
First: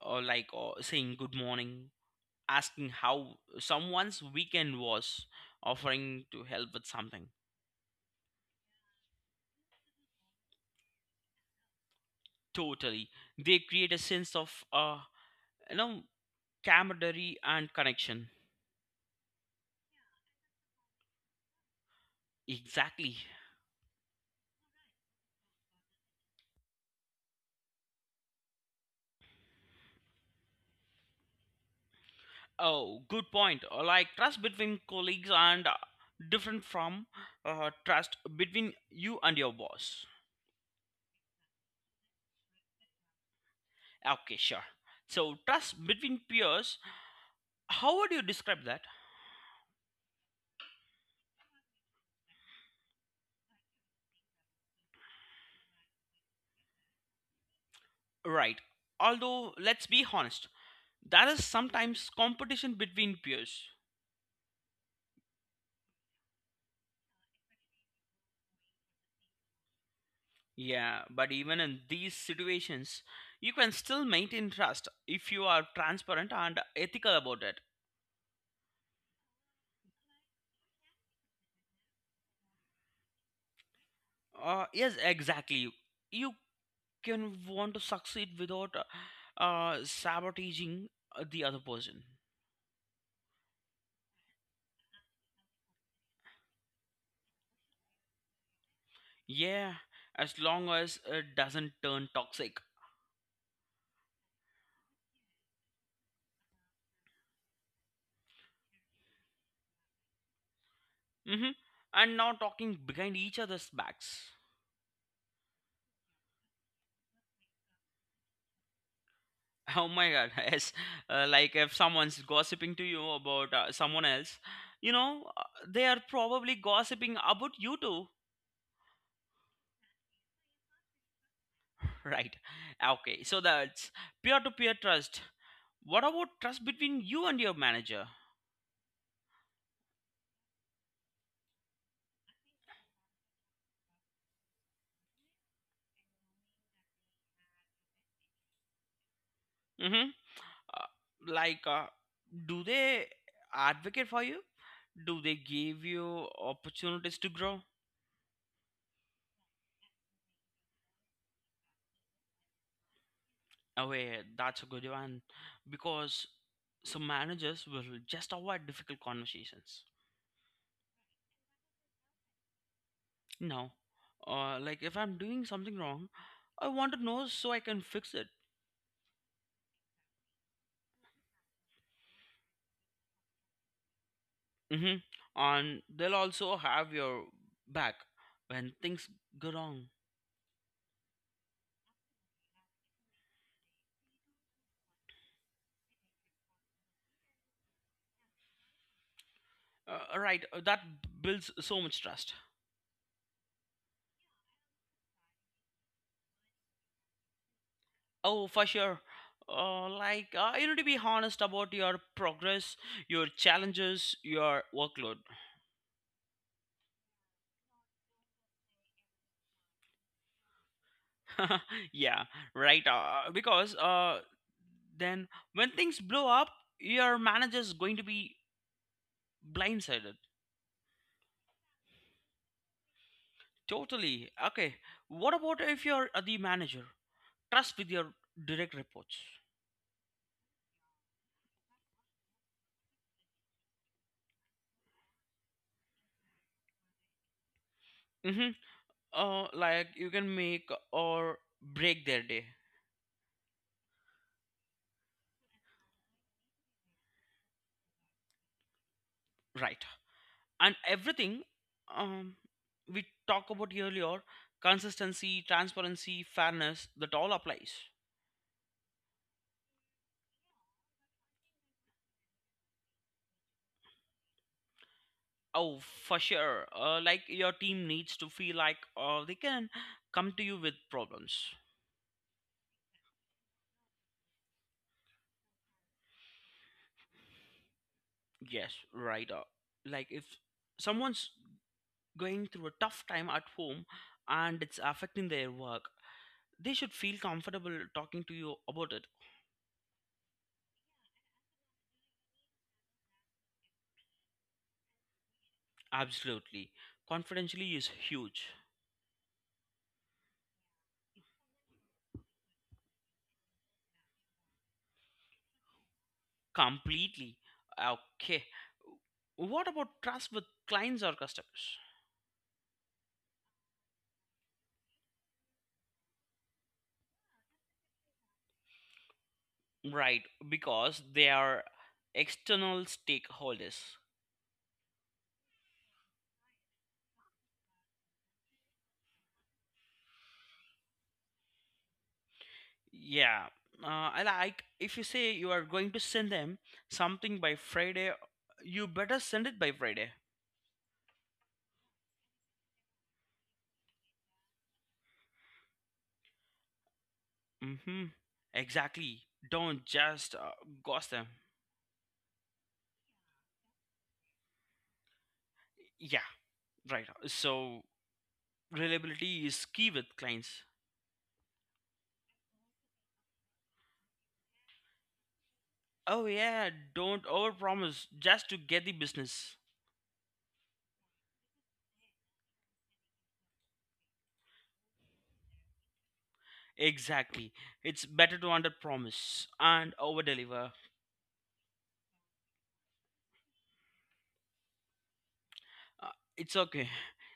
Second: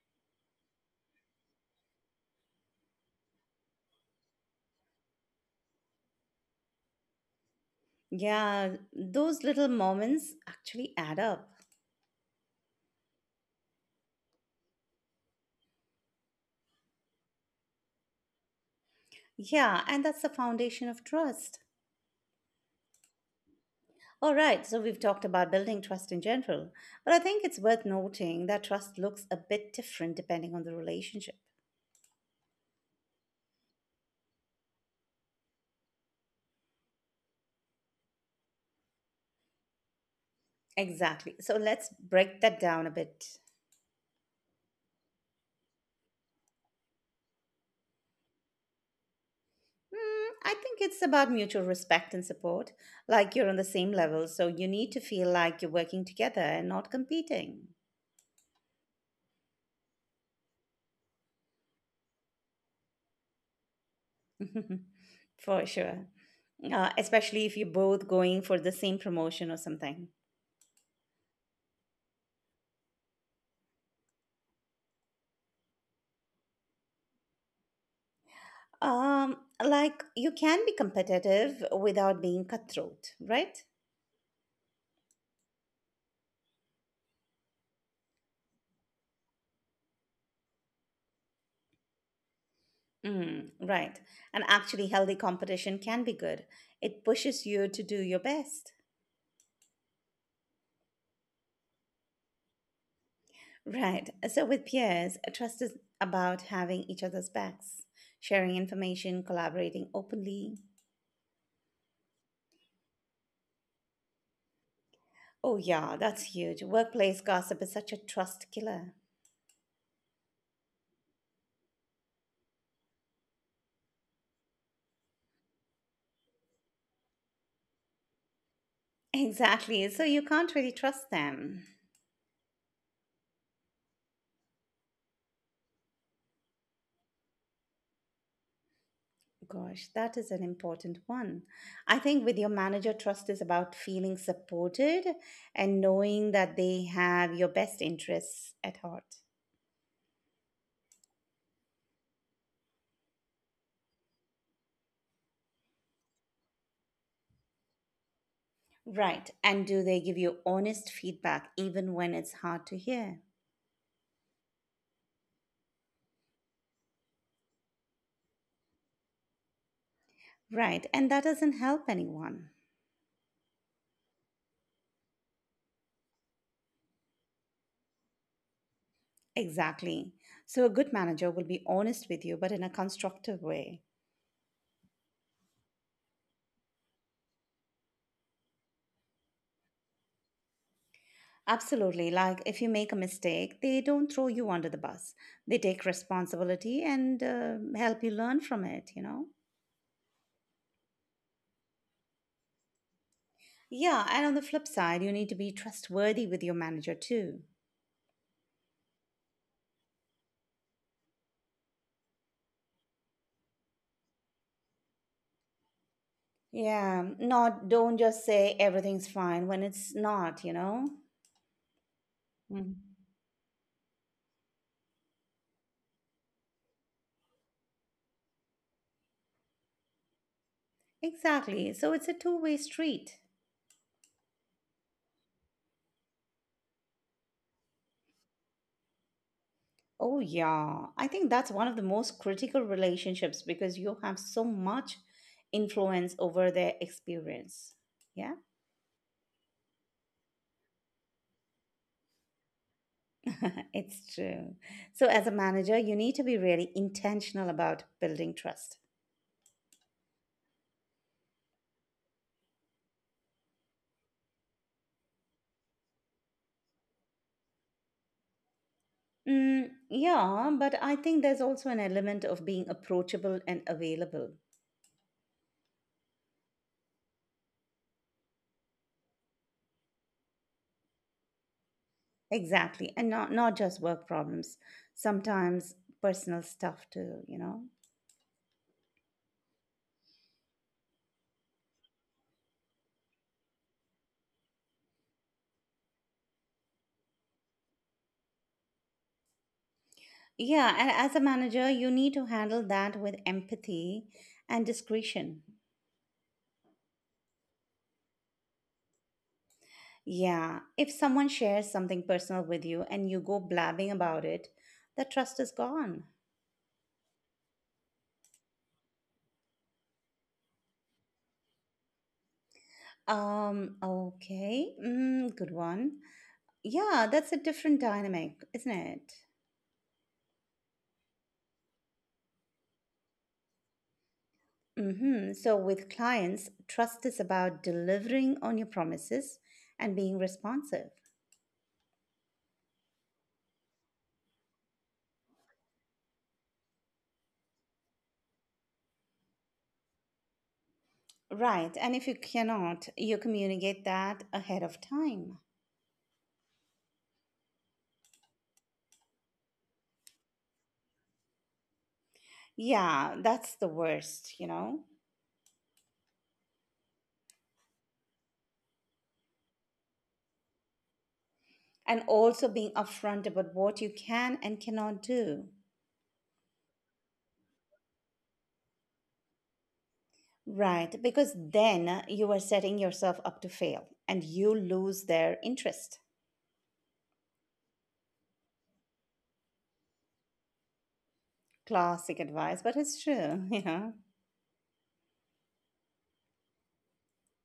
[SPEAKER 2] Or like saying good morning, asking how someone's weekend was, offering to help with something.
[SPEAKER 1] Yeah, those little moments actually add up.
[SPEAKER 2] Totally. They create a sense of, you know, camaraderie and connection.
[SPEAKER 1] Yeah, and that's the foundation of trust.
[SPEAKER 2] Exactly.
[SPEAKER 1] All right, so we've talked about building trust in general, but I think it's worth noting that trust looks a bit different depending on the relationship.
[SPEAKER 2] Oh, good point. Like trust between colleagues and different from trust between you and your boss.
[SPEAKER 1] Exactly. So let's break that down a bit.
[SPEAKER 2] Okay, sure. So, trust between peers, how would you describe that?
[SPEAKER 1] Mm, I think it's about mutual respect and support, like you're on the same level, so you need to feel like you're working together and not competing.
[SPEAKER 2] Right. Although, let's be honest, there is sometimes competition between peers.
[SPEAKER 1] For sure. Especially if you're both going for the same promotion or something.
[SPEAKER 2] Yeah, but even in these situations, you can still maintain trust if you are transparent and ethical about it.
[SPEAKER 1] Um, like you can be competitive without being cutthroat, right?
[SPEAKER 2] Yes, exactly. You can want to succeed without sabotaging the other person.
[SPEAKER 1] Mm, right. And actually, healthy competition can be good. It pushes you to do your best.
[SPEAKER 2] Yeah, as long as it doesn't turn toxic.
[SPEAKER 1] Right. So with peers, trust is about having each other's backs, sharing information, collaborating openly.
[SPEAKER 2] Hmm. And not talking behind each other's backs.
[SPEAKER 1] Oh yeah, that's huge. Workplace gossip is such a trust killer.
[SPEAKER 2] Oh my god, yes. Like if someone's gossiping to you about someone else, you know, they are probably gossiping about you too.
[SPEAKER 1] Exactly. So you can't really trust them.
[SPEAKER 2] Right. Okay, so that's peer to peer trust. What about trust between you and your manager?
[SPEAKER 1] Gosh, that is an important one. I think with your manager, trust is about feeling supported and knowing that they have your best interests at heart.
[SPEAKER 2] Mm-hmm. Uh, like, do they advocate for you? Do they give you opportunities to grow?
[SPEAKER 1] Right. And do they give you honest feedback even when it's hard to hear?
[SPEAKER 2] Oh, yeah, that's a good one. Because some managers will just avoid difficult conversations.
[SPEAKER 1] Right. And that doesn't help anyone.
[SPEAKER 2] No. Like if I'm doing something wrong, I want to know so I can fix it.
[SPEAKER 1] Exactly. So a good manager will be honest with you, but in a constructive way.
[SPEAKER 2] Hmm. And they'll also have your back when things go wrong.
[SPEAKER 1] Absolutely. Like, if you make a mistake, they don't throw you under the bus. They take responsibility and help you learn from it, you know?
[SPEAKER 2] Right, that builds so much trust.
[SPEAKER 1] Yeah. And on the flip side, you need to be trustworthy with your manager too.
[SPEAKER 2] Oh, for sure. Like, you need to be honest about your progress, your challenges, your workload.
[SPEAKER 1] Yeah. Not, don't just say everything's fine when it's not, you know?
[SPEAKER 2] Yeah,
[SPEAKER 1] Mhm.
[SPEAKER 2] right. Because then when things blow up, your manager is going to be blindsided.
[SPEAKER 1] Exactly. So it's a two-way street.
[SPEAKER 2] Totally. Okay. What about if you're the manager? Trust with your direct reports.
[SPEAKER 1] Oh, yeah. I think that's one of the most critical relationships because you have so much influence over their experience. Yeah.
[SPEAKER 2] Mm-hmm. Like you can make or break their day,
[SPEAKER 1] It's true. So, as a manager, you need to be really intentional about building trust.
[SPEAKER 2] right? And everything um, we talk about earlier, consistency, transparency, fairness, that all applies.
[SPEAKER 1] Mm, yeah, but I think there's also an element of being approachable and available.
[SPEAKER 2] Oh, for sure. Like, your team needs to feel like they can come to you with problems.
[SPEAKER 1] Exactly. And not just work problems, sometimes personal stuff too, you know?
[SPEAKER 2] Yes, right. Like if someone's going through a tough time at home and it's affecting their work, they should feel comfortable talking to you about it.
[SPEAKER 1] Yeah, and as a manager, you need to handle that with empathy and discretion.
[SPEAKER 2] Absolutely. Confidentially is huge.
[SPEAKER 1] Yeah, if someone shares something personal with you and you go blabbing about it, the trust is gone.
[SPEAKER 2] Completely. Okay. What about trust with clients or customers?
[SPEAKER 1] Okay. Mm, good one. Yeah, that's a different dynamic, isn't it?
[SPEAKER 2] Right, because they are external stakeholders.
[SPEAKER 1] Mm-hmm. So with clients, trust is about delivering on your promises and being responsive.
[SPEAKER 2] Yeah. Uh, I like if you say you are going to send them something by Friday, you better send it by Friday.
[SPEAKER 1] Right. And if you cannot, you communicate that ahead of time.
[SPEAKER 2] Mm-hmm. Exactly. Don't just ghost them.
[SPEAKER 1] Yeah, that's the worst, you know?
[SPEAKER 2] Yeah, right. So reliability is key with clients.
[SPEAKER 1] And also being upfront about what you can and cannot do.
[SPEAKER 2] Oh yeah, don't overpromise just to get the business.
[SPEAKER 1] Right. Because then you are setting yourself up to fail and you lose their interest.
[SPEAKER 2] Exactly. It's better to underpromise and overdeliver.
[SPEAKER 1] Classic advice, but it's true, you know.
[SPEAKER 2] It's okay.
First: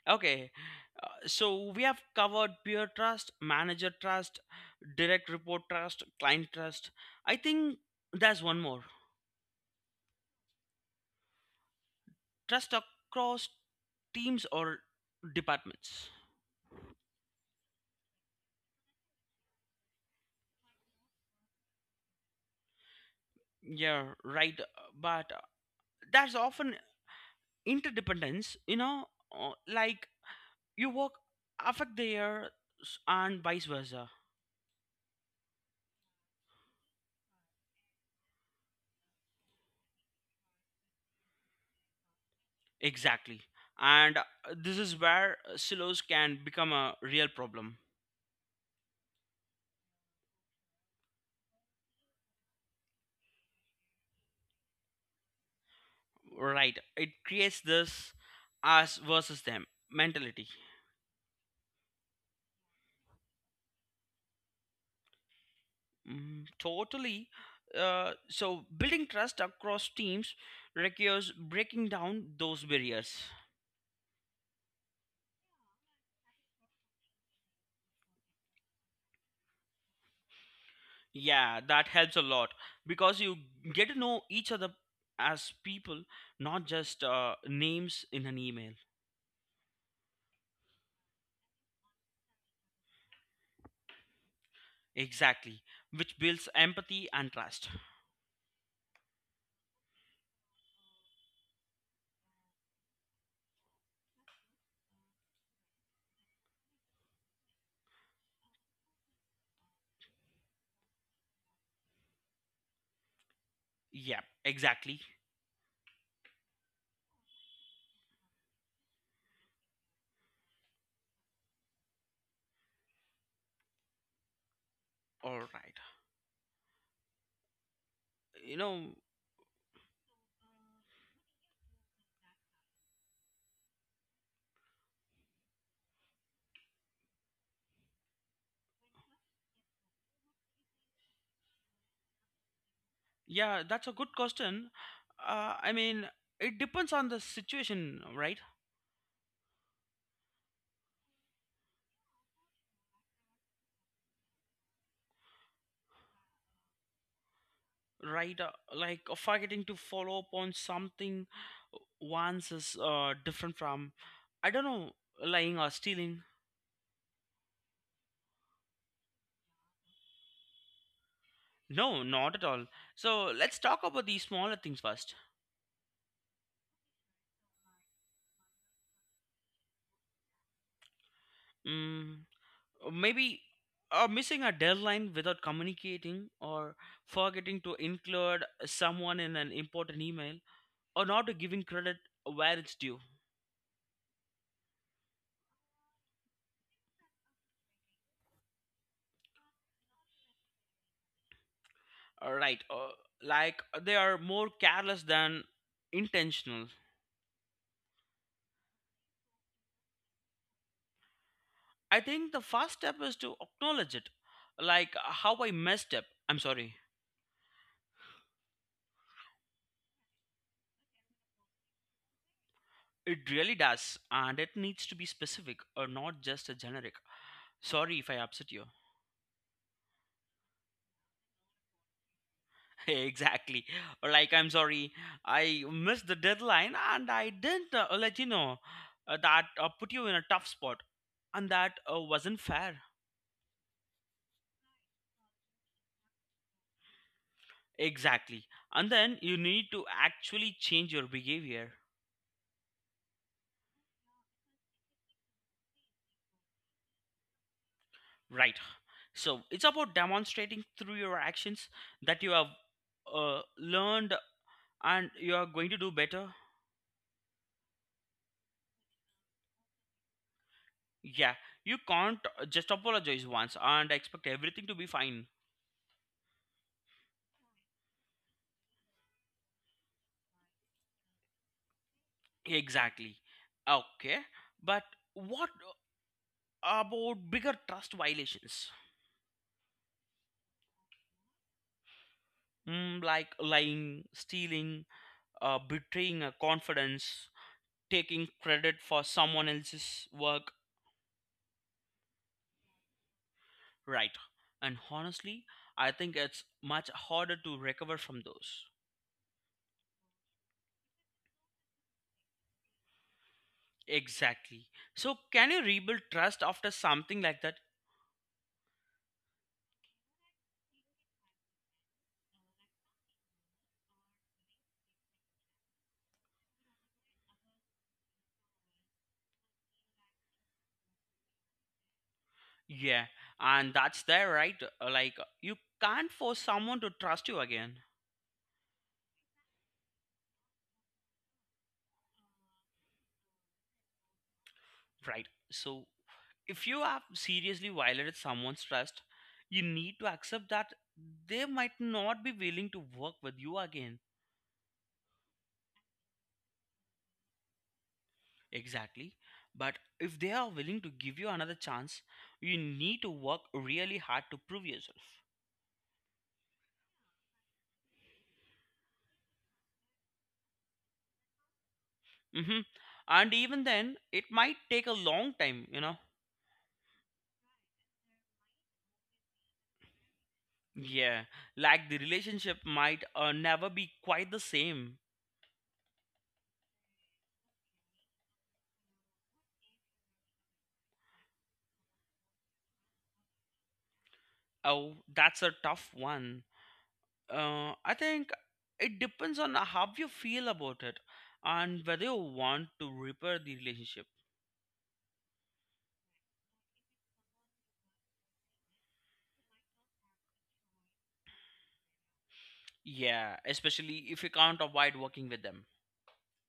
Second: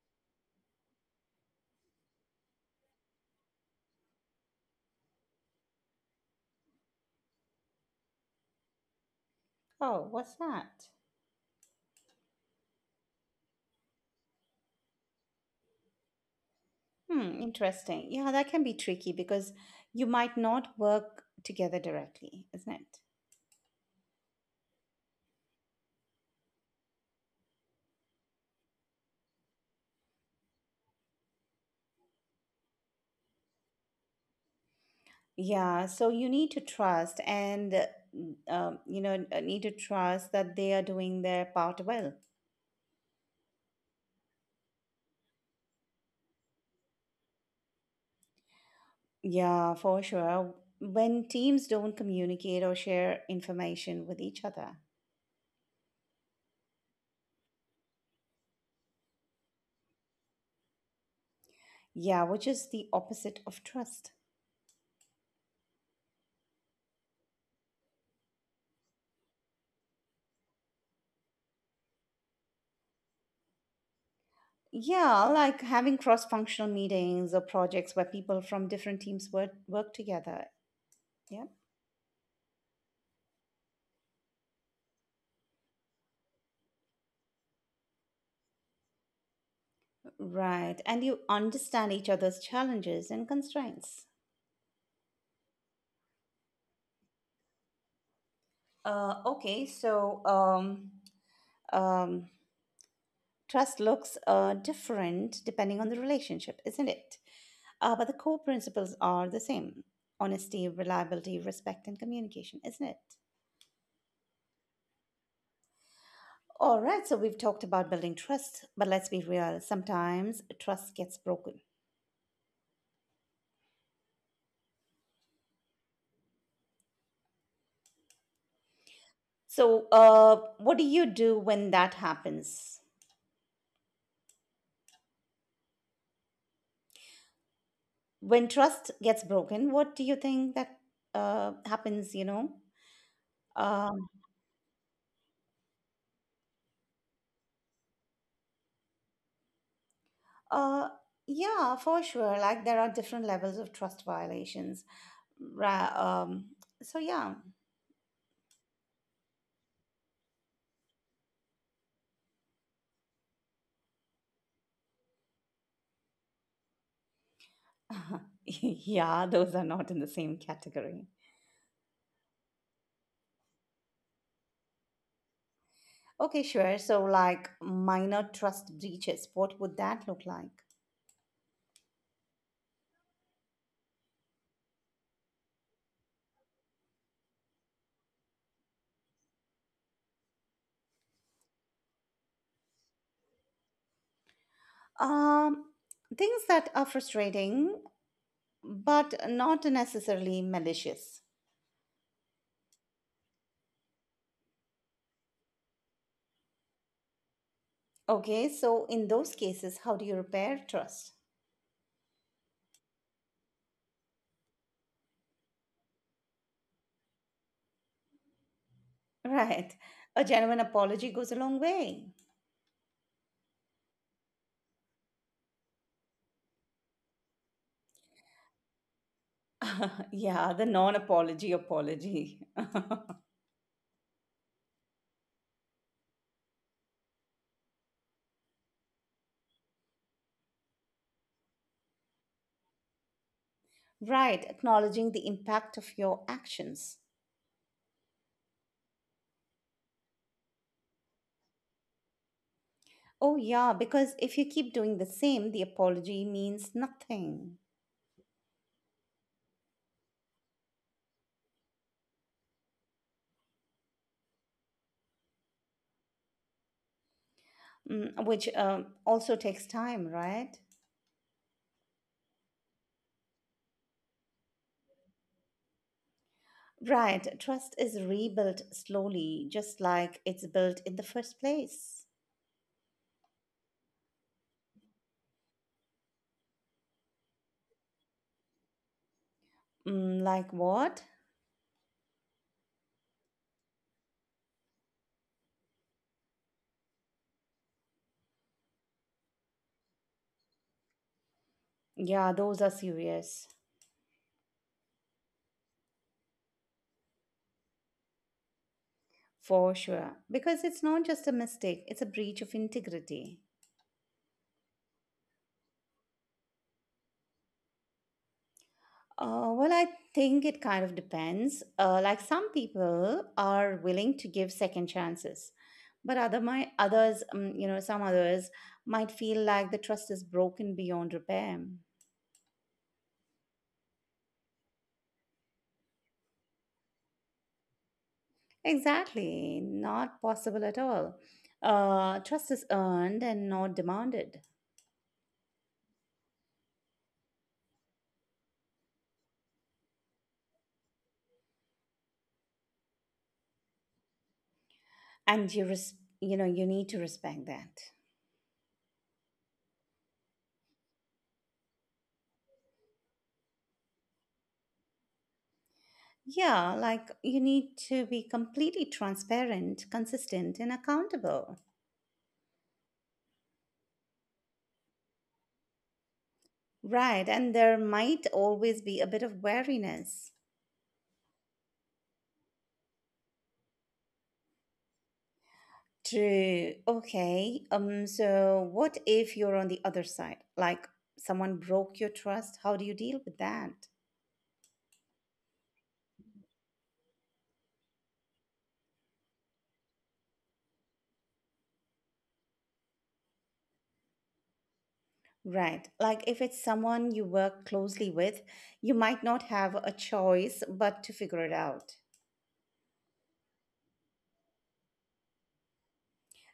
[SPEAKER 2] Okay. So we have covered peer trust, manager trust, direct report trust, client trust. I think there's one more.
[SPEAKER 1] Oh, what's that?
[SPEAKER 2] Trust across teams or departments.
[SPEAKER 1] Hmm, interesting. Yeah, that can be tricky because you might not work together directly, isn't it?
[SPEAKER 2] Yeah, right. But there's often interdependence, you know, like you work affect theirs and vice versa.
[SPEAKER 1] Yeah, so you need to trust and, need to trust that they are doing their part well.
[SPEAKER 2] Exactly. And this is where silos can become a real problem.
[SPEAKER 1] Yeah, for sure. When teams don't communicate or share information with each other,
[SPEAKER 2] Right. It creates this us versus them mentality.
[SPEAKER 1] yeah, which is the opposite of trust.
[SPEAKER 2] Mm, totally. So building trust across teams requires breaking down those barriers.
[SPEAKER 1] Yeah, like having cross-functional meetings or projects where people from different teams work together. Yeah,
[SPEAKER 2] Yeah, that helps a lot because you get to know each other as people, not just names in an email.
[SPEAKER 1] right. And you understand each other's challenges and constraints.
[SPEAKER 2] Exactly, which builds empathy and trust.
[SPEAKER 1] Okay, so um, trust looks different depending on the relationship, isn't it? But the core principles are the same: honesty, reliability, respect, and communication, isn't it?
[SPEAKER 2] Yeah, exactly.
[SPEAKER 1] All right, so we've talked about building trust, but let's be real. Sometimes trust gets broken.
[SPEAKER 2] All right. You know,
[SPEAKER 1] So, what do you do when that happens? When trust gets broken, what do you think that happens? You know,
[SPEAKER 2] yeah, that's a good
[SPEAKER 1] um,
[SPEAKER 2] question. I mean, it depends on the situation, right?
[SPEAKER 1] uh, yeah, for sure. Like there are different levels of trust violations. Ra- Um, so yeah,
[SPEAKER 2] Right, like forgetting to follow up on something once is different from, I don't know, lying or stealing.
[SPEAKER 1] yeah, those are not in the same category.
[SPEAKER 2] No, not at all. So let's talk about these smaller things first.
[SPEAKER 1] Okay, sure. So, like minor trust breaches, what would that look like?
[SPEAKER 2] mm, Maybe missing a deadline without communicating, or forgetting to include someone in an important email, or not giving credit where it's due.
[SPEAKER 1] Um, things that are frustrating, but not necessarily malicious.
[SPEAKER 2] All right, like they are more careless than intentional.
[SPEAKER 1] Okay, so in those cases, how do you repair trust?
[SPEAKER 2] I think the first step is to acknowledge it, like, how I messed up. I'm sorry.
[SPEAKER 1] Right. A genuine apology goes a long way.
[SPEAKER 2] It really does, and it needs to be specific, or not just a generic. Sorry if I upset you.
[SPEAKER 1] Yeah, the non apology apology.
[SPEAKER 2] Exactly. Or like, I'm sorry, I missed the deadline and I didn't let you know, that put you in a tough spot, and that wasn't fair.
[SPEAKER 1] Right, acknowledging the impact of your actions.
[SPEAKER 2] Exactly. And then you need to actually change your behavior.
[SPEAKER 1] Oh, yeah, because if you keep doing the same, the apology means nothing.
[SPEAKER 2] Right. So it's about demonstrating through your actions that you have learned and you are going to do better.
[SPEAKER 1] Mm, which also takes time, right?
[SPEAKER 2] Yeah, you can't just apologize once and expect everything to be fine.
[SPEAKER 1] Right, trust is rebuilt slowly, just like it's built in the first place.
[SPEAKER 2] Exactly. Okay, but what about bigger trust violations?
[SPEAKER 1] Mm, like what?
[SPEAKER 2] Mm, like lying, stealing, betraying a confidence, taking credit for someone else's work.
[SPEAKER 1] Yeah, those are serious.
[SPEAKER 2] Right. And honestly, I think it's much harder to recover from those.
[SPEAKER 1] For sure, because it's not just a mistake, it's a breach of integrity.
[SPEAKER 2] Exactly. So, can you rebuild trust after something like that?
[SPEAKER 1] Well, I think it kind of depends. Like some people are willing to give second chances, but others, some others might feel like the trust is broken beyond repair.
[SPEAKER 2] Yeah. And that's there, right? Like, you can't force someone to trust you again.
[SPEAKER 1] Exactly, not possible at all. Trust is earned and not demanded,
[SPEAKER 2] Right. So, if you have seriously violated someone's trust, you need to accept that they might not be willing to work with you again.
[SPEAKER 1] and you know you need to respect that.
[SPEAKER 2] Exactly. But if they are willing to give you another chance, you need to work really hard to prove yourself.
[SPEAKER 1] Yeah, like you need to be completely transparent, consistent, and accountable.
[SPEAKER 2] Mm-hmm. And even then, it might take a long time, you know.
[SPEAKER 1] Right. And there might always be a bit of wariness.
[SPEAKER 2] Yeah, like the relationship might never be quite the same.
[SPEAKER 1] True. Okay. So what if you're on the other side? Like someone broke your trust, how do you deal with that?
[SPEAKER 2] Oh, that's a tough one. I think it depends on how you feel about it and whether you want to repair the relationship.
[SPEAKER 1] Right. Like if it's someone you work closely with, you might not have a choice but to figure it out.
[SPEAKER 2] Yeah, especially if you can't avoid working with them.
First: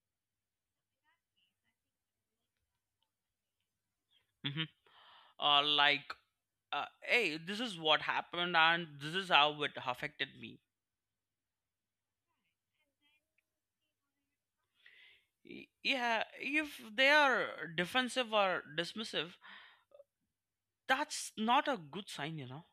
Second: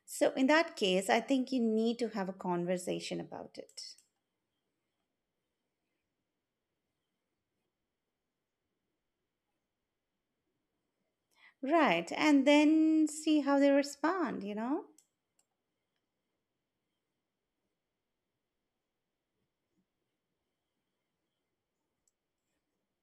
[SPEAKER 1] So in that case, I think you need to have a conversation about it.
[SPEAKER 2] Mm-hmm. Like, hey, this is what happened and this is how it affected me.
[SPEAKER 1] Right. And then see how they respond, you know?
[SPEAKER 2] Yeah, if they are defensive or dismissive, that's not a good sign, you know.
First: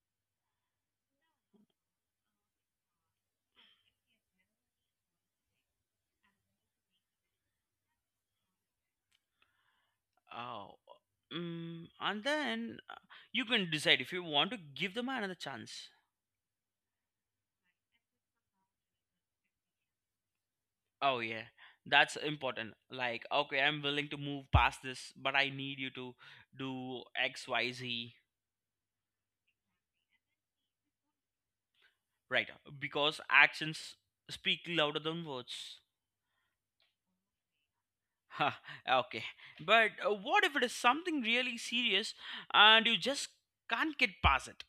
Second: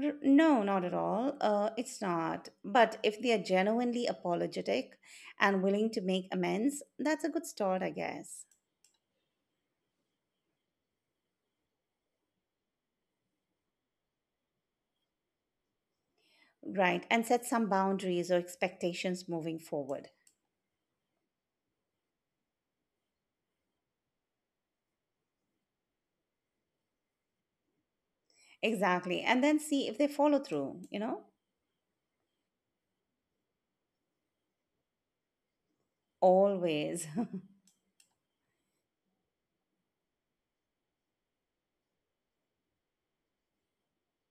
[SPEAKER 1] No, not at all. It's not. But if they are genuinely apologetic and willing to make amends, that's a good start, I guess.
[SPEAKER 2] Uh, and then you can decide if you want to give them another chance.
[SPEAKER 1] Right. And set some boundaries or expectations moving forward.
[SPEAKER 2] Oh, yeah, that's important. Like, okay, I'm willing to move past this, but I need you to do X, Y, Z.
[SPEAKER 1] Exactly. And then see if they follow through, you know?
[SPEAKER 2] Right, because actions speak louder than words.
[SPEAKER 1] Always.
[SPEAKER 2] Ha, okay. But what if it is something really serious and you just can't get past it?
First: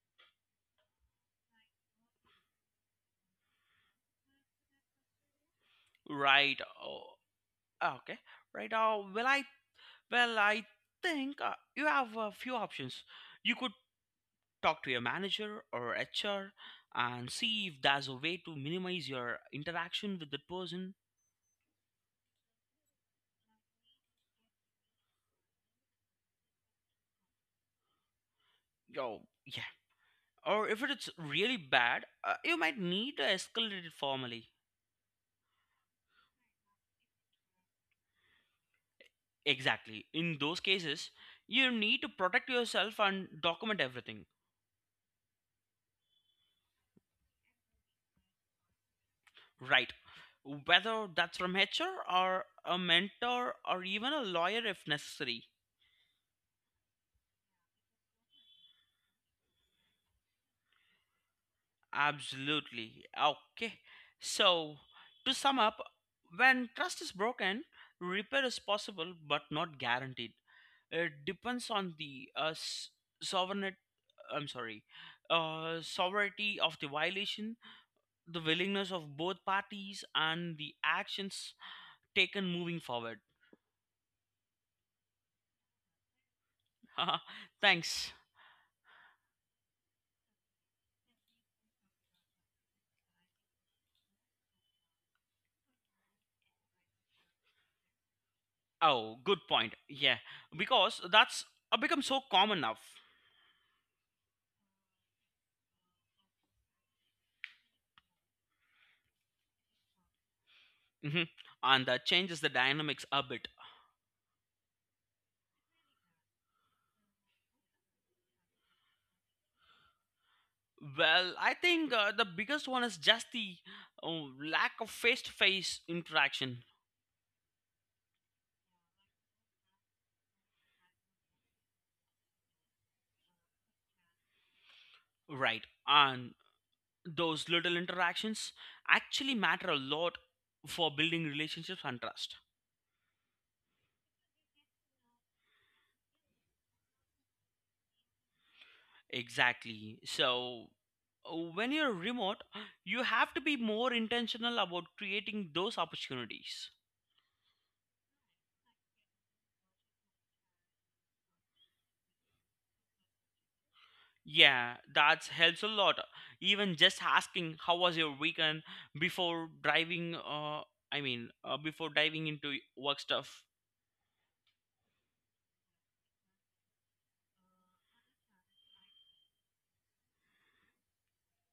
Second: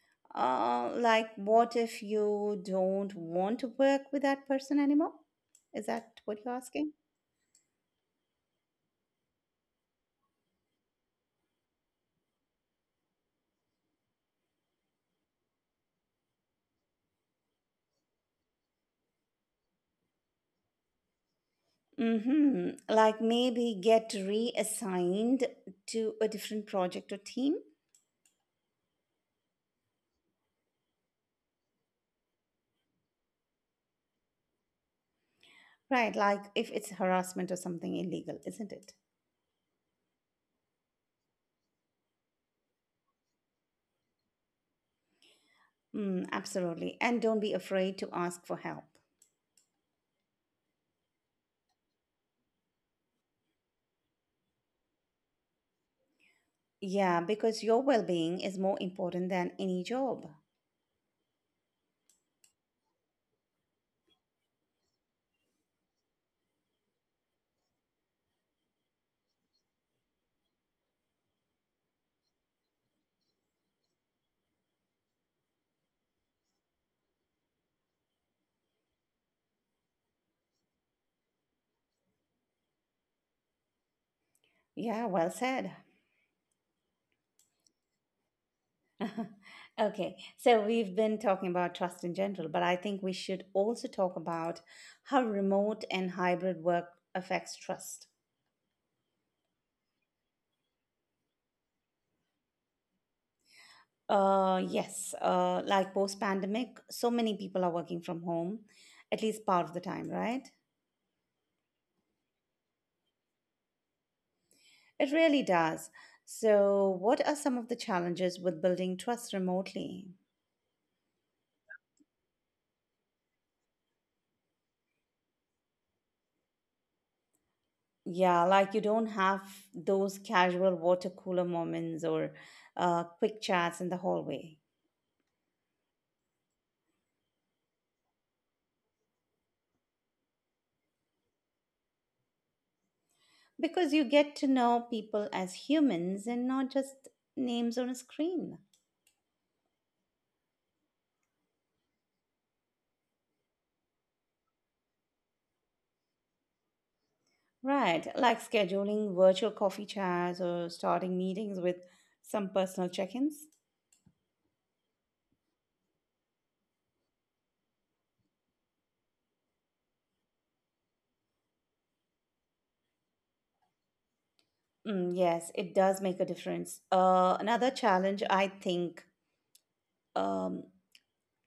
[SPEAKER 1] Like, what if you don't want to work with that person anymore? Is that what you're
[SPEAKER 2] Right.
[SPEAKER 1] asking?
[SPEAKER 2] Oh, okay. Right. Well, I think you have a few options. You could talk to your manager or HR and see if there's a way to minimize your interaction with that person.
[SPEAKER 1] Mm-hmm. Like maybe get reassigned to a different project or team.
[SPEAKER 2] Yo, yeah. Or if it's really bad, you might need to escalate it formally.
[SPEAKER 1] Right. Like if it's harassment or something illegal, isn't it?
[SPEAKER 2] Exactly. In those cases, you need to protect yourself and document everything.
[SPEAKER 1] Mm, absolutely. And don't be afraid to ask for help.
[SPEAKER 2] Right. Whether that's from HR or a mentor or even a lawyer if necessary.
[SPEAKER 1] Yeah, because your well being is more important than any job.
[SPEAKER 2] Absolutely. Okay. So, to sum up, when trust is broken, repair is possible but not guaranteed. It depends on the sovereignty. I'm sorry, sovereignty of the violation, the willingness of both parties, and the actions taken moving forward.
[SPEAKER 1] Yeah, well said.
[SPEAKER 2] Thanks.
[SPEAKER 1] Okay, so we've been talking about trust in general, but I think we should also talk about how remote and hybrid work affects trust.
[SPEAKER 2] Oh, good point. Yeah, because that's become so common now.
[SPEAKER 1] Yes, like post pandemic, so many people are working from home, at least part of the time, right?
[SPEAKER 2] Hmm. And that changes the dynamics a bit.
[SPEAKER 1] It really does. So, what are some of the challenges with building trust remotely?
[SPEAKER 2] Well, I think the biggest one is just the uh, lack of face-to-face interaction,
[SPEAKER 1] Yeah, like you don't have those casual water cooler moments or quick chats in the hallway
[SPEAKER 2] right? And those little interactions actually matter a lot for building relationships and trust.
[SPEAKER 1] because you get to know people as humans and not just names on a screen.
[SPEAKER 2] Exactly. So, when you're remote, you have to be more intentional about creating those opportunities.
[SPEAKER 1] Right, like scheduling virtual coffee chats or starting meetings with some personal check ins.
[SPEAKER 2] Yeah, that helps a lot. Even just asking how was your weekend before before diving into work stuff.
[SPEAKER 1] Mm, yes, it does make a difference. Another challenge, I think, um,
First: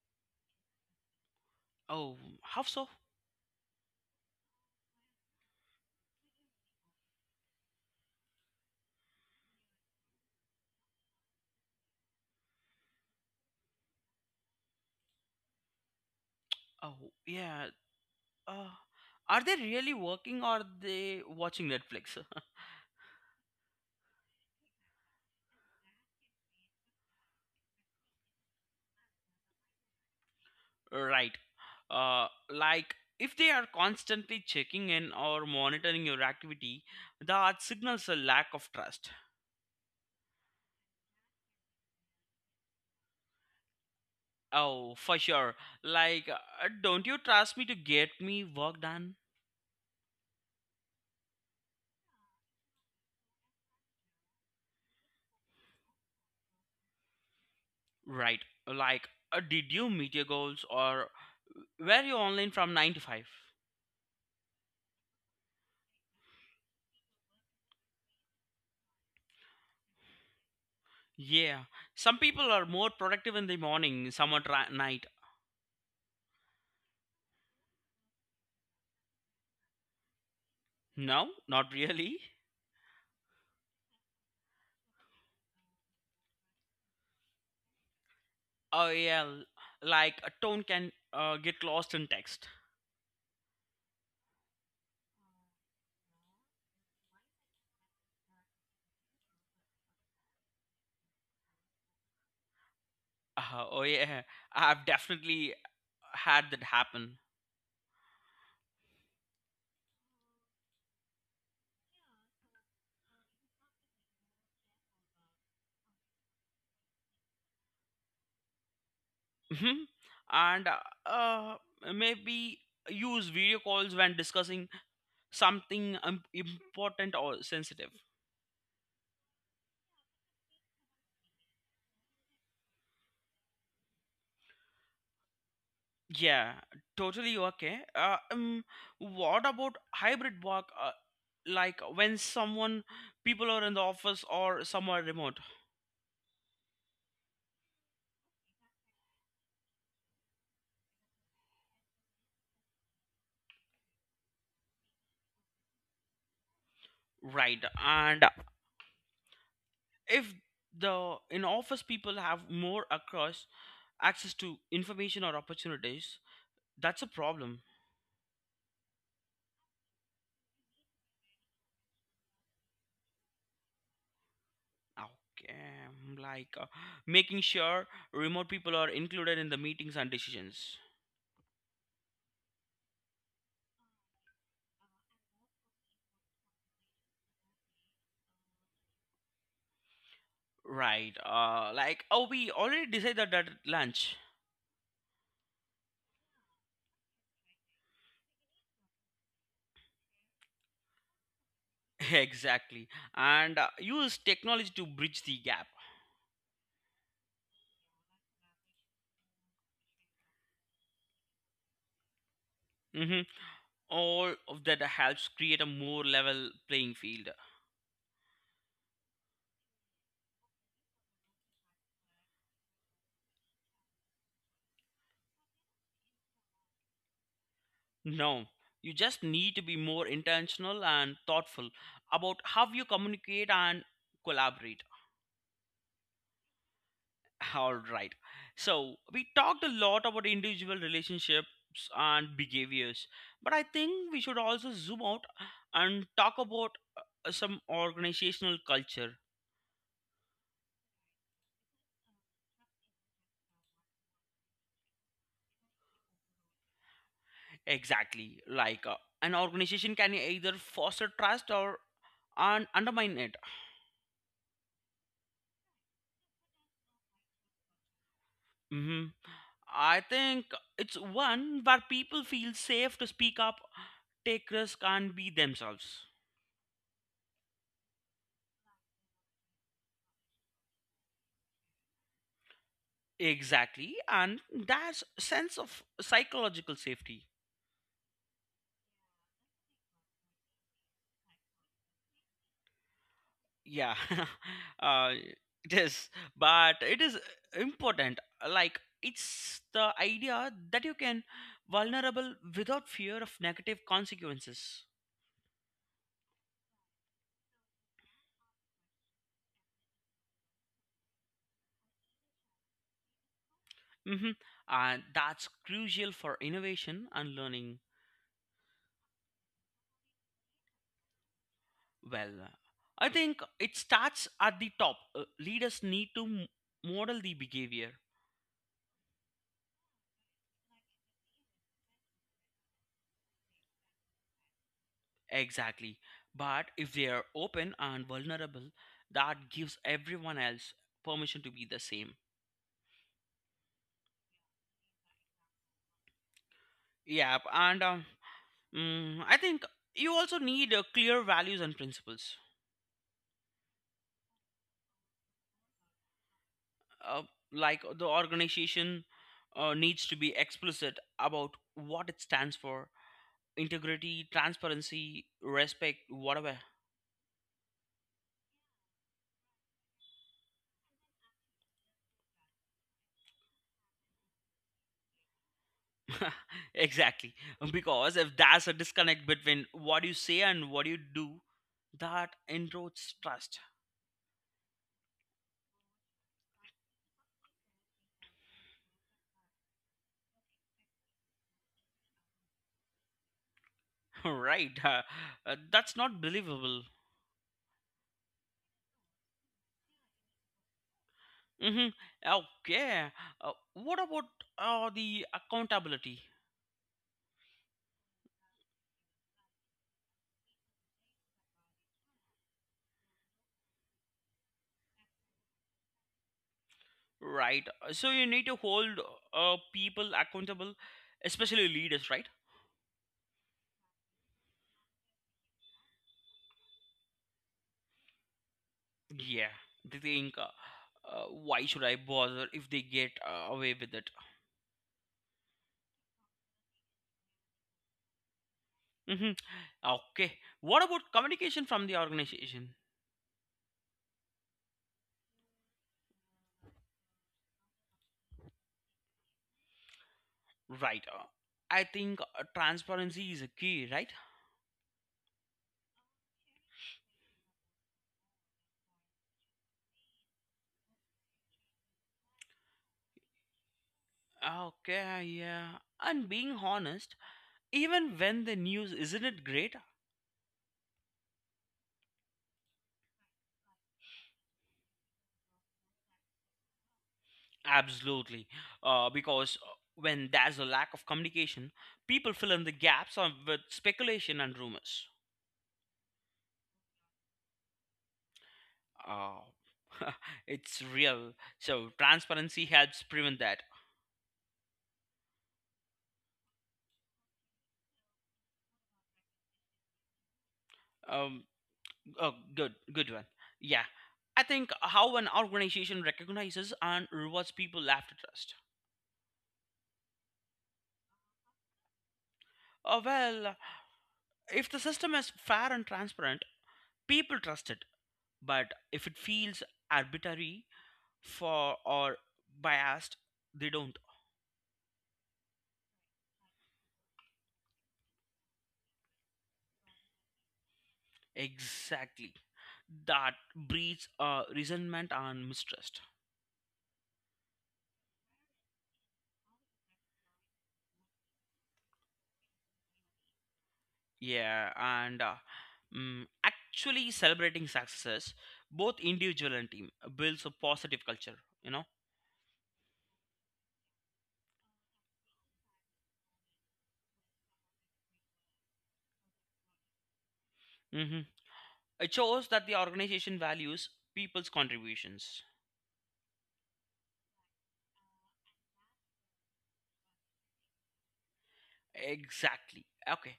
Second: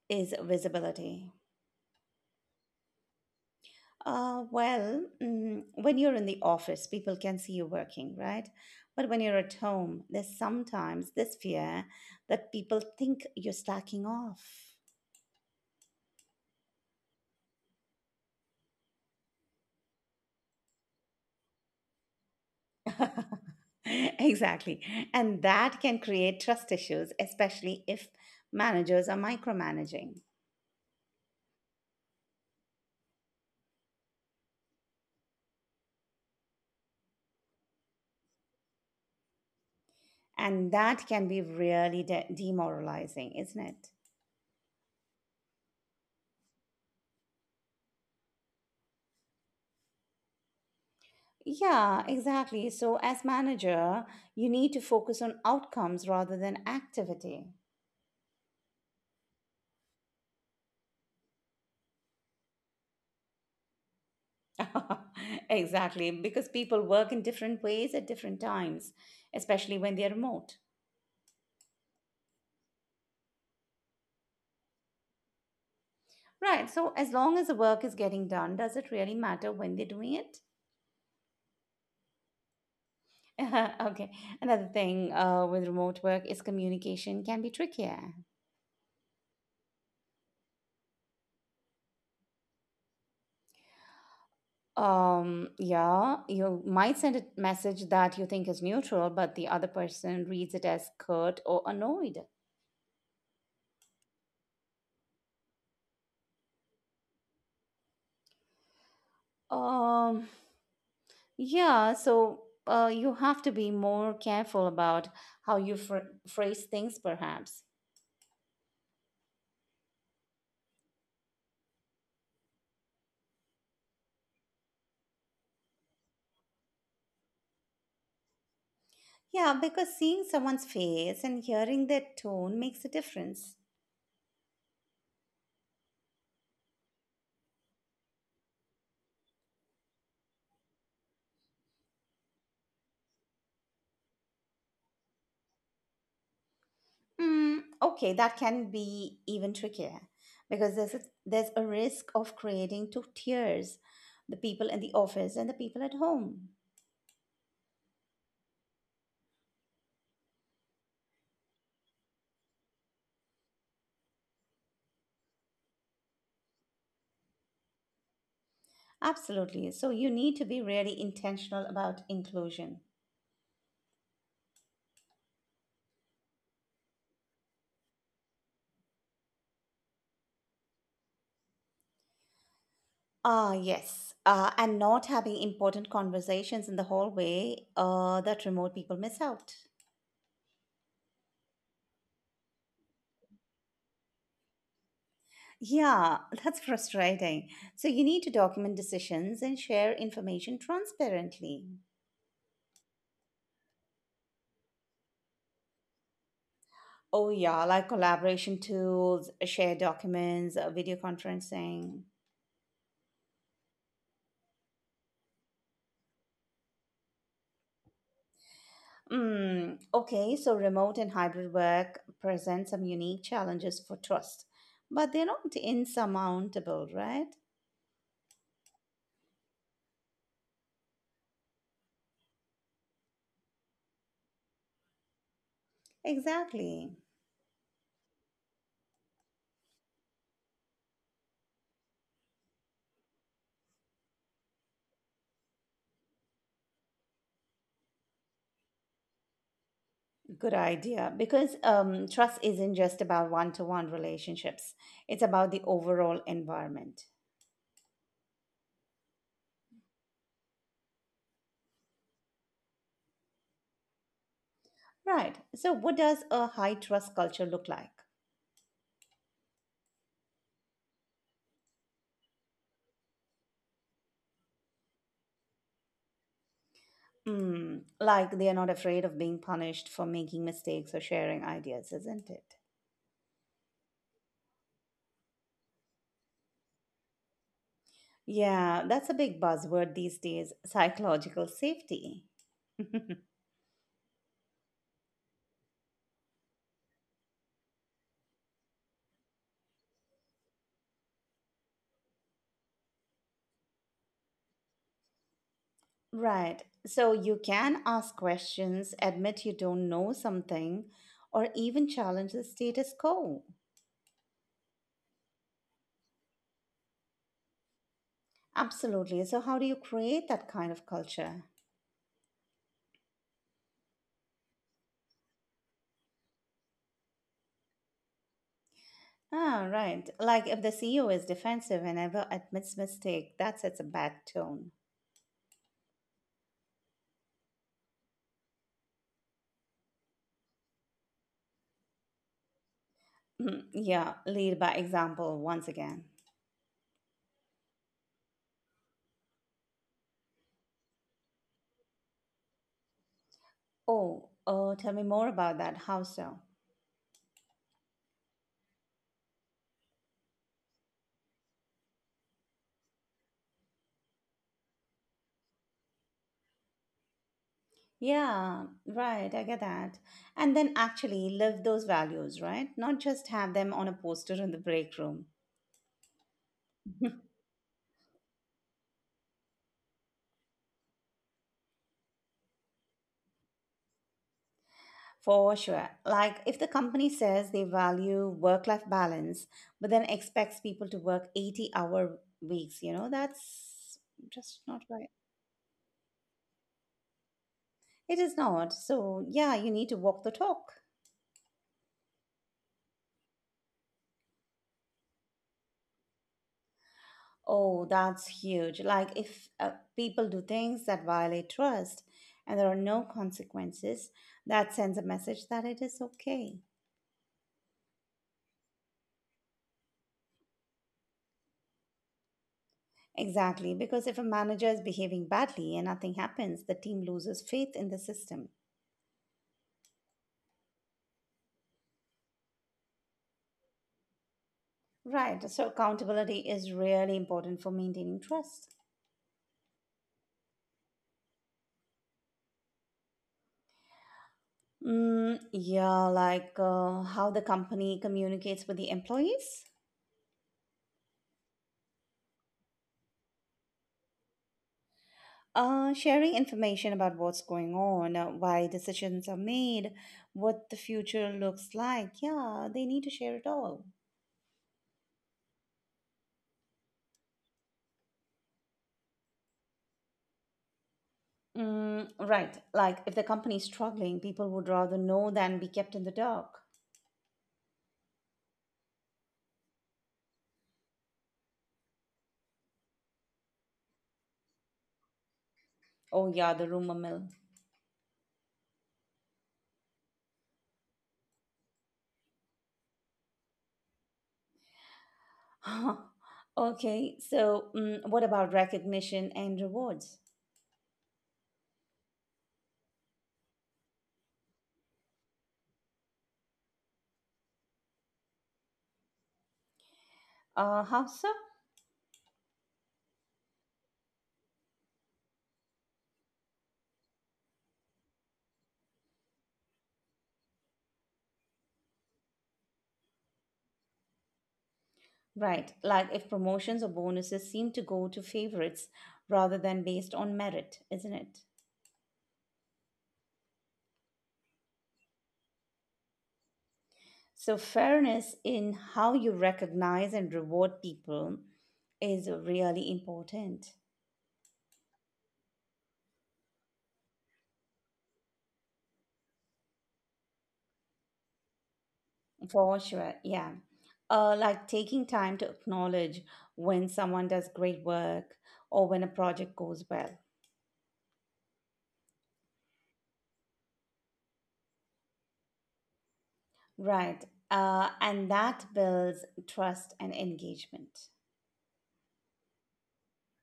[SPEAKER 1] is visibility.
[SPEAKER 2] Oh, how so?
[SPEAKER 1] Well, mm, when you're in the office, people can see you working, right? But when you're at home, there's sometimes this fear that people think you're slacking off.
[SPEAKER 2] Oh, yeah. Uh are they really working or are they watching Netflix?
[SPEAKER 1] Exactly. And that can create trust issues, especially if managers are micromanaging.
[SPEAKER 2] Right. Like if they are constantly checking in or monitoring your activity, that signals a lack of trust.
[SPEAKER 1] And that can be really demoralizing, isn't it?
[SPEAKER 2] Oh, for sure. Like, don't you trust me to get me work done?
[SPEAKER 1] Yeah, exactly. So, as manager, you need to focus on outcomes rather than activity.
[SPEAKER 2] Right. Like, did you meet your goals or were you online from 9 to 5?
[SPEAKER 1] Exactly, because people work in different ways at different times, especially when they're remote.
[SPEAKER 2] Yeah. Some people are more productive in the morning, some at night.
[SPEAKER 1] Right. So, as long as the work is getting done, does it really matter when they're doing it?
[SPEAKER 2] No, not really.
[SPEAKER 1] Okay. Another thing with remote work is communication can be trickier.
[SPEAKER 2] Oh, yeah. Like, a tone can get lost in text.
[SPEAKER 1] Yeah, you might send a message that you think is neutral, but the other person reads it as curt or annoyed.
[SPEAKER 2] Oh yeah, I've definitely had that happen.
[SPEAKER 1] Um, yeah, so you have to be more careful about how you phrase things, perhaps.
[SPEAKER 2] Mhm. and uh, Maybe use video calls when discussing something important or sensitive.
[SPEAKER 1] Yeah, because seeing someone's face and hearing their tone makes a difference.
[SPEAKER 2] Yeah, totally okay. What about hybrid work? Like when someone people are in the office or somewhere remote,
[SPEAKER 1] Mm, okay, that can be even trickier because there's a risk of creating two tiers, the people in the office and the people at home.
[SPEAKER 2] right? And if the in office people have more across access to information or opportunities, that's a problem.
[SPEAKER 1] Absolutely. So you need to be really intentional about inclusion.
[SPEAKER 2] Okay, like making sure remote people are included in the meetings and decisions.
[SPEAKER 1] Ah, yes. And not having important conversations in the hallway that remote people miss out.
[SPEAKER 2] Right. Like, oh, we already decided that at lunch.
[SPEAKER 1] Yeah, that's frustrating. So you need to document decisions and share information transparently.
[SPEAKER 2] Exactly, and use technology to bridge the gap.
[SPEAKER 1] Oh yeah, like collaboration tools, share documents, video conferencing.
[SPEAKER 2] Hmm. All of that helps create a more level playing field.
[SPEAKER 1] Mm, okay, so remote and hybrid work present some unique challenges for trust, but they're not insurmountable, right?
[SPEAKER 2] No, you just need to be more intentional and thoughtful about how you communicate and collaborate.
[SPEAKER 1] Exactly.
[SPEAKER 2] All right. So we talked a lot about individual relationships and behaviors, but I think we should also zoom out and talk about some organizational culture.
[SPEAKER 1] Good idea. Because trust isn't just about one to one relationships, it's about the overall environment.
[SPEAKER 2] Exactly. Like an organization can either foster trust or and undermine it.
[SPEAKER 1] Right. So, what does a high trust culture look like?
[SPEAKER 2] Hmm. I think it's one where people feel safe to speak up, take risk, and be themselves.
[SPEAKER 1] Mm, like they are not afraid of being punished for making mistakes or sharing ideas, isn't it?
[SPEAKER 2] Exactly, and that's sense of psychological safety.
[SPEAKER 1] Yeah, that's a big buzzword these days psychological safety.
[SPEAKER 2] Yeah. uh, it is it is, important, like it's the idea that you can vulnerable without fear of negative consequences.
[SPEAKER 1] Right. So you can ask questions, admit you don't know something, or even challenge the status quo.
[SPEAKER 2] Hmm. And that's crucial for innovation and learning.
[SPEAKER 1] Absolutely. So, how do you create that kind of culture?
[SPEAKER 2] Well, I think it starts at the top. Leaders need to model the behavior.
[SPEAKER 1] Ah, right. Like if the CEO is defensive and ever admits mistake, that sets a bad tone.
[SPEAKER 2] Exactly, but if they are open and vulnerable, that gives everyone else permission to be the same.
[SPEAKER 1] Hmm. Yeah, lead by example once again.
[SPEAKER 2] Yeah, and I think you also need clear values and principles.
[SPEAKER 1] Oh, oh, tell me more about that. How so?
[SPEAKER 2] Uh, the organization needs to be explicit about what it stands for: integrity, transparency, respect, whatever.
[SPEAKER 1] Yeah, right, I get that. And then actually live those values, right? Not just have them on a poster in the break room.
[SPEAKER 2] Exactly. Because if there's a disconnect between what you say and what you do, that erodes trust.
[SPEAKER 1] For sure. Like if the company says they value work-life balance, but then expects people to work 80-hour weeks, you know, that's just
[SPEAKER 2] Right.
[SPEAKER 1] not right.
[SPEAKER 2] That's not believable.
[SPEAKER 1] It is not. So, yeah, you need to walk the talk.
[SPEAKER 2] Mm-hmm. Okay. What about the accountability?
[SPEAKER 1] Oh, that's huge. Like if people do things that violate trust and there are no consequences, that sends a message that it is okay.
[SPEAKER 2] Right. So you need to hold people accountable, especially leaders, right?
[SPEAKER 1] Exactly, because if a manager is behaving badly and nothing happens, the team loses faith in the system.
[SPEAKER 2] Yeah. They think, why should I bother if they get away with it?
[SPEAKER 1] Right, so accountability is really important for maintaining trust.
[SPEAKER 2] Mm-hmm. Okay. What about communication from the organization?
[SPEAKER 1] Mm, yeah, like how the company communicates with the employees.
[SPEAKER 2] Right. I think transparency is a key, right?
[SPEAKER 1] Sharing information about what's going on, why decisions are made, what the future looks like. Yeah, they need to share it all.
[SPEAKER 2] Okay. Yeah. And being honest, even when the news isn't it great?
[SPEAKER 1] Mm, right. Like if the company is struggling, people would rather know than be kept in the dark.
[SPEAKER 2] Absolutely, because when there's a lack of communication, people fill in the gaps on, with speculation and rumors.
[SPEAKER 1] Oh, yeah, the rumor mill.
[SPEAKER 2] Uh, it's real. So transparency helps prevent that.
[SPEAKER 1] Okay, so mm, what about recognition and rewards?
[SPEAKER 2] Um, oh, good, good one. Yeah, I think how an organization recognizes and rewards people left to trust.
[SPEAKER 1] How so?
[SPEAKER 2] Well, if the system is fair and transparent, people trust it. But if it feels arbitrary for or biased, they don't.
[SPEAKER 1] Right. Like if promotions or bonuses seem to go to favorites rather than based on merit, isn't it?
[SPEAKER 2] Exactly. That breeds resentment and mistrust.
[SPEAKER 1] So, fairness in how you recognize and reward people is really important
[SPEAKER 2] Yeah, and actually celebrating success, both individual and team, builds a positive culture, you know?
[SPEAKER 1] for sure. Yeah. Like taking time to acknowledge when someone does great work or when a project goes well.
[SPEAKER 2] Hmm. It shows that the organization values people's contributions.
[SPEAKER 1] Right. And that builds trust and engagement.
[SPEAKER 2] Exactly. Okay.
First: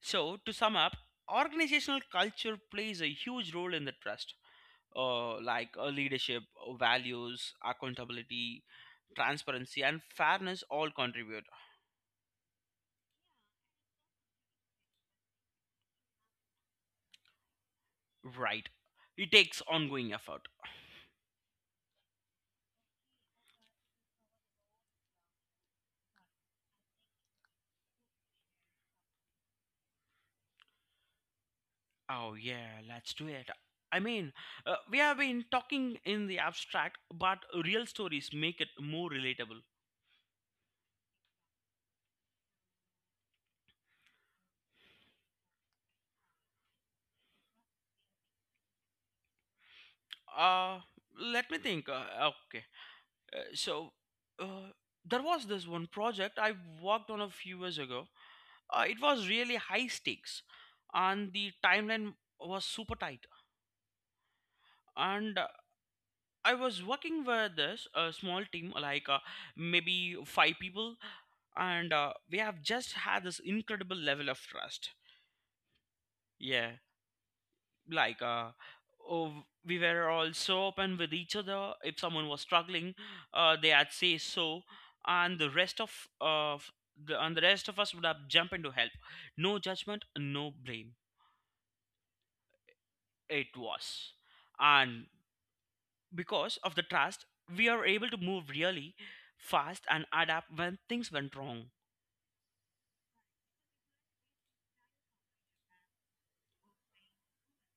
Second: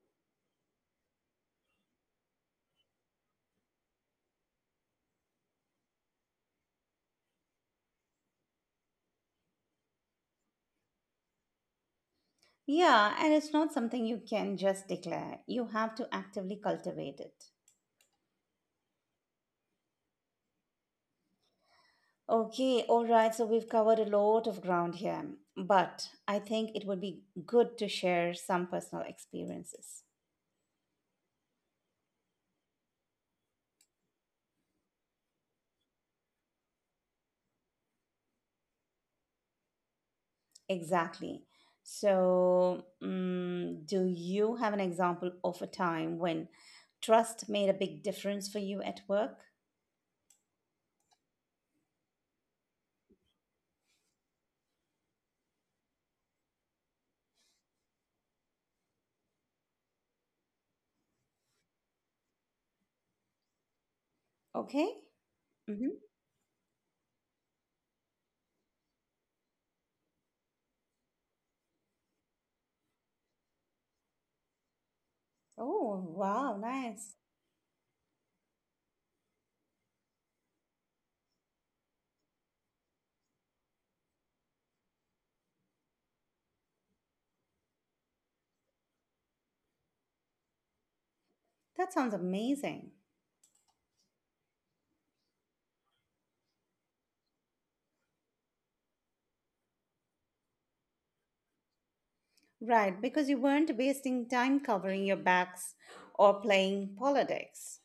[SPEAKER 2] So, to sum up, organizational culture plays a huge role in the trust. Like leadership, values, accountability, transparency, and fairness all contribute.
[SPEAKER 1] Yeah. And it's not something you can just declare, you have to actively cultivate it.
[SPEAKER 2] Right. It takes ongoing effort.
[SPEAKER 1] Okay, all right. So we've covered a lot of ground here, but I think it would be good to share some personal experiences.
[SPEAKER 2] Oh, yeah, let's do it. I mean, we have been talking in the abstract, but real stories make it more relatable.
[SPEAKER 1] Exactly. So, mm, do you have an example of a time when trust made a big difference for you at work?
[SPEAKER 2] Uh, let me think. Okay. So, uh, there was this one project I worked on a few years ago. It was really high stakes, and the timeline was super tight.
[SPEAKER 1] Okay.
[SPEAKER 2] And
[SPEAKER 1] Mm-hmm.
[SPEAKER 2] I was working with this a small team, like maybe five people, and we have just had this incredible level of trust.
[SPEAKER 1] Oh, wow,
[SPEAKER 2] Yeah,
[SPEAKER 1] nice.
[SPEAKER 2] like oh, we were all so open with each other. If someone was struggling, they had say so, and the rest of the and the rest of us would have jumped in to help. No judgment, no blame.
[SPEAKER 1] That sounds amazing.
[SPEAKER 2] It was, and because of the trust, we are able to move really fast and adapt when things went wrong.
[SPEAKER 1] Right, because you weren't wasting time covering your backs or playing politics.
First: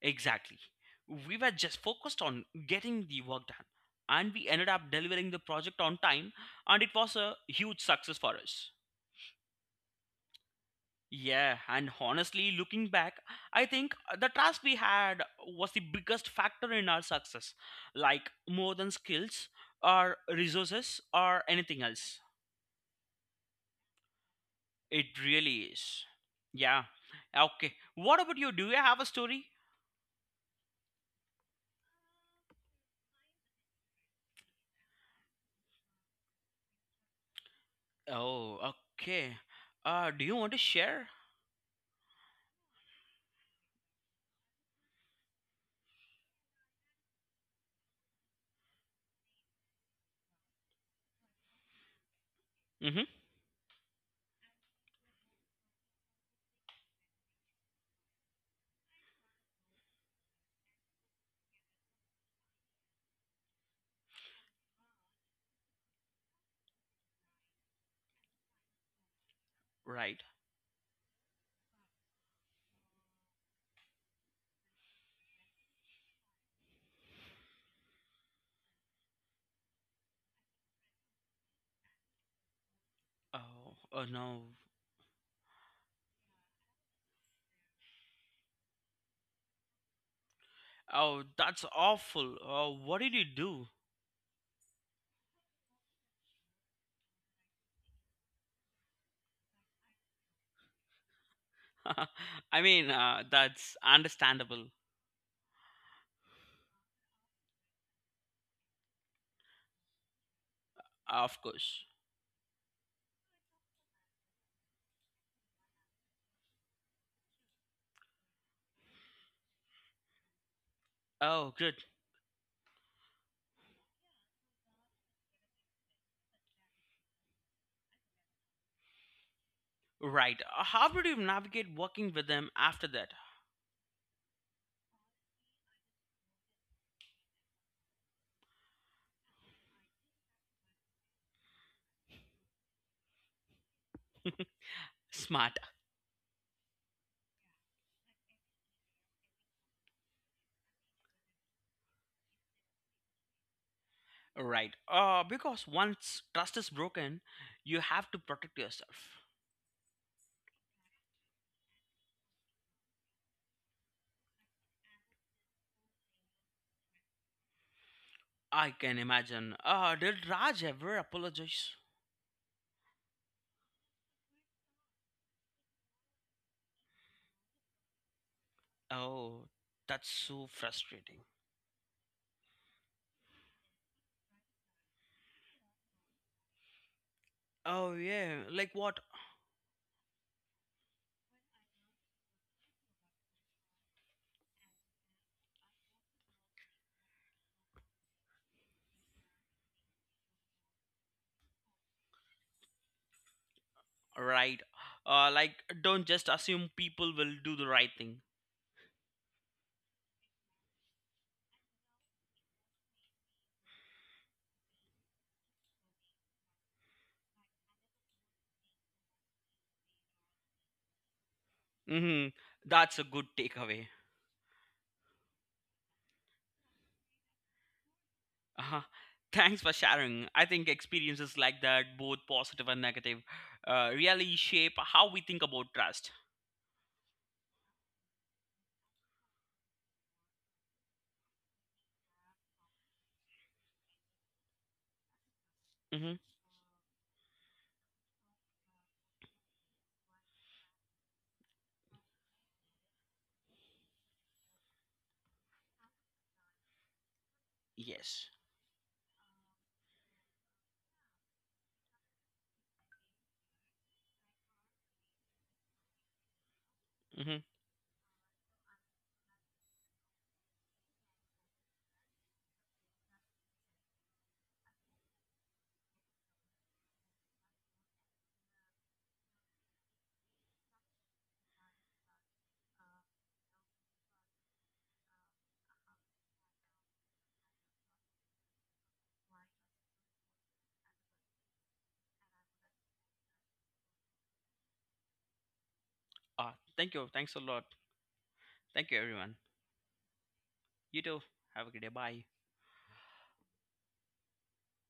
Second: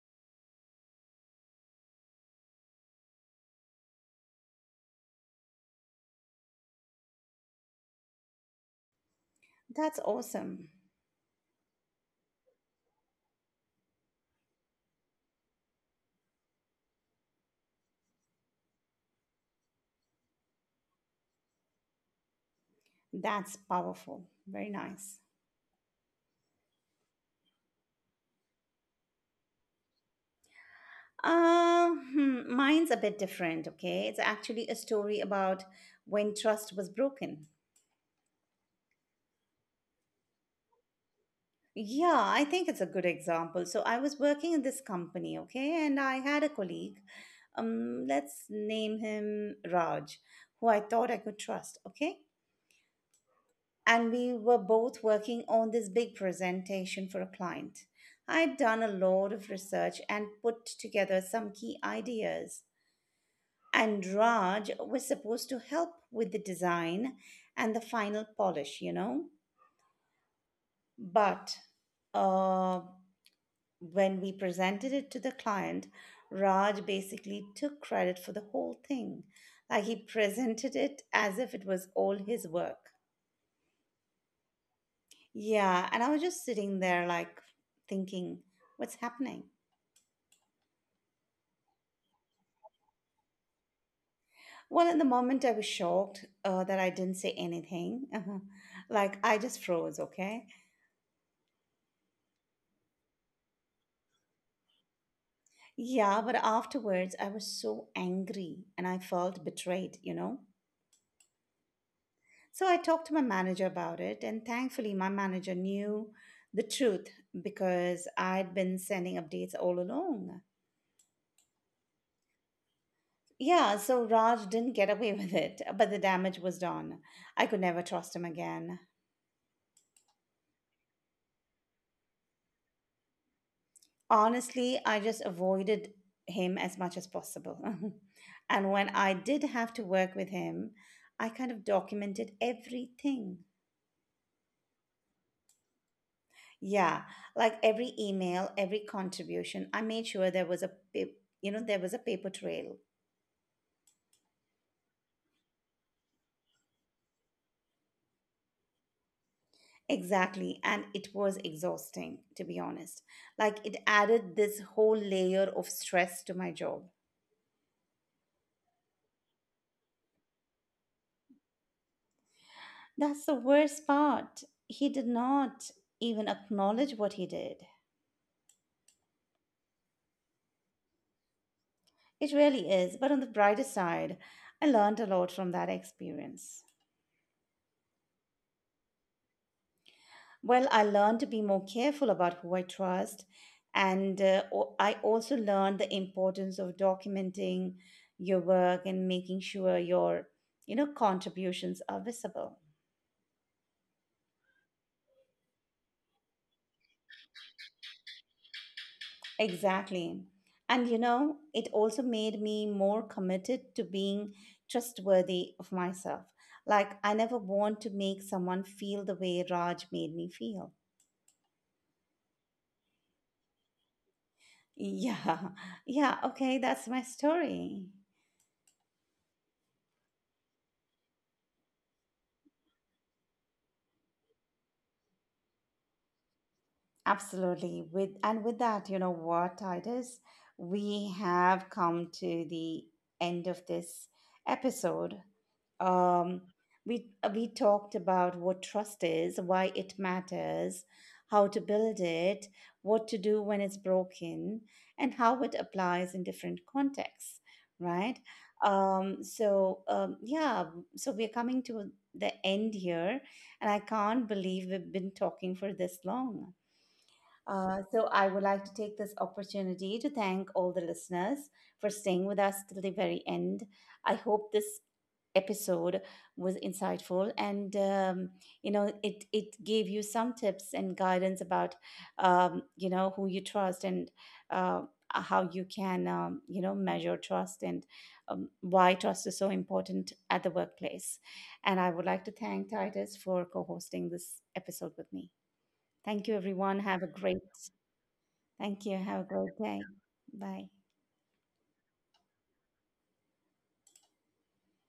[SPEAKER 2] Exactly. We were just focused on getting the work done, and we ended up delivering the project on time, and it was a huge success for us.
[SPEAKER 1] That's awesome.
[SPEAKER 2] Yeah, and honestly, looking back, I think the trust we had was the biggest factor in our success, like more than skills or resources or anything else.
[SPEAKER 1] That's powerful. Very
[SPEAKER 2] It
[SPEAKER 1] nice.
[SPEAKER 2] really is. Yeah. Okay. What about you? Do you have a story?
[SPEAKER 1] Mine's a bit different, okay? It's actually a story about when trust was broken.
[SPEAKER 2] Oh, okay. Do you want to share?
[SPEAKER 1] Yeah, I think it's a good example. So I was working in this company, okay, and I had a colleague. Let's name him Raj, who I thought I could trust, okay?
[SPEAKER 2] Mm-hmm.
[SPEAKER 1] And we were both working on this big presentation for a client. I'd done a lot of research and put together some key ideas. And Raj was supposed to help with the design and the final polish, you know.
[SPEAKER 2] Right.
[SPEAKER 1] But uh, when we presented it to the client, Raj basically took credit for the whole thing. Like he presented it as if it was all his work.
[SPEAKER 2] Oh, oh no.
[SPEAKER 1] Yeah, and I was just sitting there, like thinking, what's happening?
[SPEAKER 2] Oh, that's awful. Oh, what did you do?
[SPEAKER 1] Well, in the moment, I was shocked that I didn't say anything. Like, I just froze, okay?
[SPEAKER 2] I mean, that's understandable,
[SPEAKER 1] Yeah, but afterwards I was so angry and I felt betrayed, you know.
[SPEAKER 2] of course.
[SPEAKER 1] So I talked to my manager about it, and thankfully, my manager knew the truth because I'd been sending updates all along.
[SPEAKER 2] Oh, good.
[SPEAKER 1] Yeah, so Raj didn't get away with it, but the damage was done. I could never trust him again.
[SPEAKER 2] Right. How did you navigate working with them after that?
[SPEAKER 1] Honestly, I just avoided him as much as possible. And when I did have to work with him, I kind of documented everything.
[SPEAKER 2] Smart.
[SPEAKER 1] Yeah, like every email, every contribution, I made sure there was a you know there was a paper trail.
[SPEAKER 2] Right. Because once trust is broken, you have to protect yourself.
[SPEAKER 1] Exactly, and it was exhausting to be honest. Like it added this whole layer of stress to my job.
[SPEAKER 2] I can imagine. Did Raj ever apologize?
[SPEAKER 1] That's the worst part. He did not even acknowledge what he did.
[SPEAKER 2] Oh, that's so frustrating.
[SPEAKER 1] It really is, but on the brighter side, I learned a lot from that experience.
[SPEAKER 2] Oh, yeah. Like what?
[SPEAKER 1] Well, I learned to be more careful about who I trust. And I also learned the importance of documenting your work and making sure your, you know, contributions are visible.
[SPEAKER 2] Right. Like, don't just assume people will do the right thing.
[SPEAKER 1] Exactly. And, you know, it also made me more committed to being trustworthy of myself. Like, I never want to make someone feel the way Raj made me feel.
[SPEAKER 2] Mm-hmm. That's a good takeaway.
[SPEAKER 1] Yeah. Yeah. Okay. That's my story.
[SPEAKER 2] Uh-huh. Thanks for sharing. I think experiences like that, both positive and negative, really shape how we think about trust.
[SPEAKER 1] Absolutely. With and with that, you know what, Titus, we have come to the end of this episode.
[SPEAKER 2] Mm-hmm.
[SPEAKER 1] Um, we we talked about what trust is, why it matters, how to build it, what to do when it's broken, and how it applies in different contexts, right?
[SPEAKER 2] Yes.
[SPEAKER 1] So yeah, so we're coming to the end here, and I can't believe we've been talking for this long.
[SPEAKER 2] Mm-hmm.
[SPEAKER 1] So, I would like to take this opportunity to thank all the listeners for staying with us till the very end. I hope this episode was insightful and you know it gave you some tips and guidance about you know who you trust and uh, how you can you know measure trust and why trust is so important at the workplace and I would like to thank Titus for co-hosting this episode with me. Thank you
[SPEAKER 2] Uh,
[SPEAKER 1] everyone. Have a
[SPEAKER 2] Thank you.
[SPEAKER 1] great—
[SPEAKER 2] Thanks a lot.
[SPEAKER 1] Thank you.
[SPEAKER 2] Thank you,
[SPEAKER 1] Have a
[SPEAKER 2] everyone.
[SPEAKER 1] great day. Bye.
[SPEAKER 2] You too. Have a good day. Bye.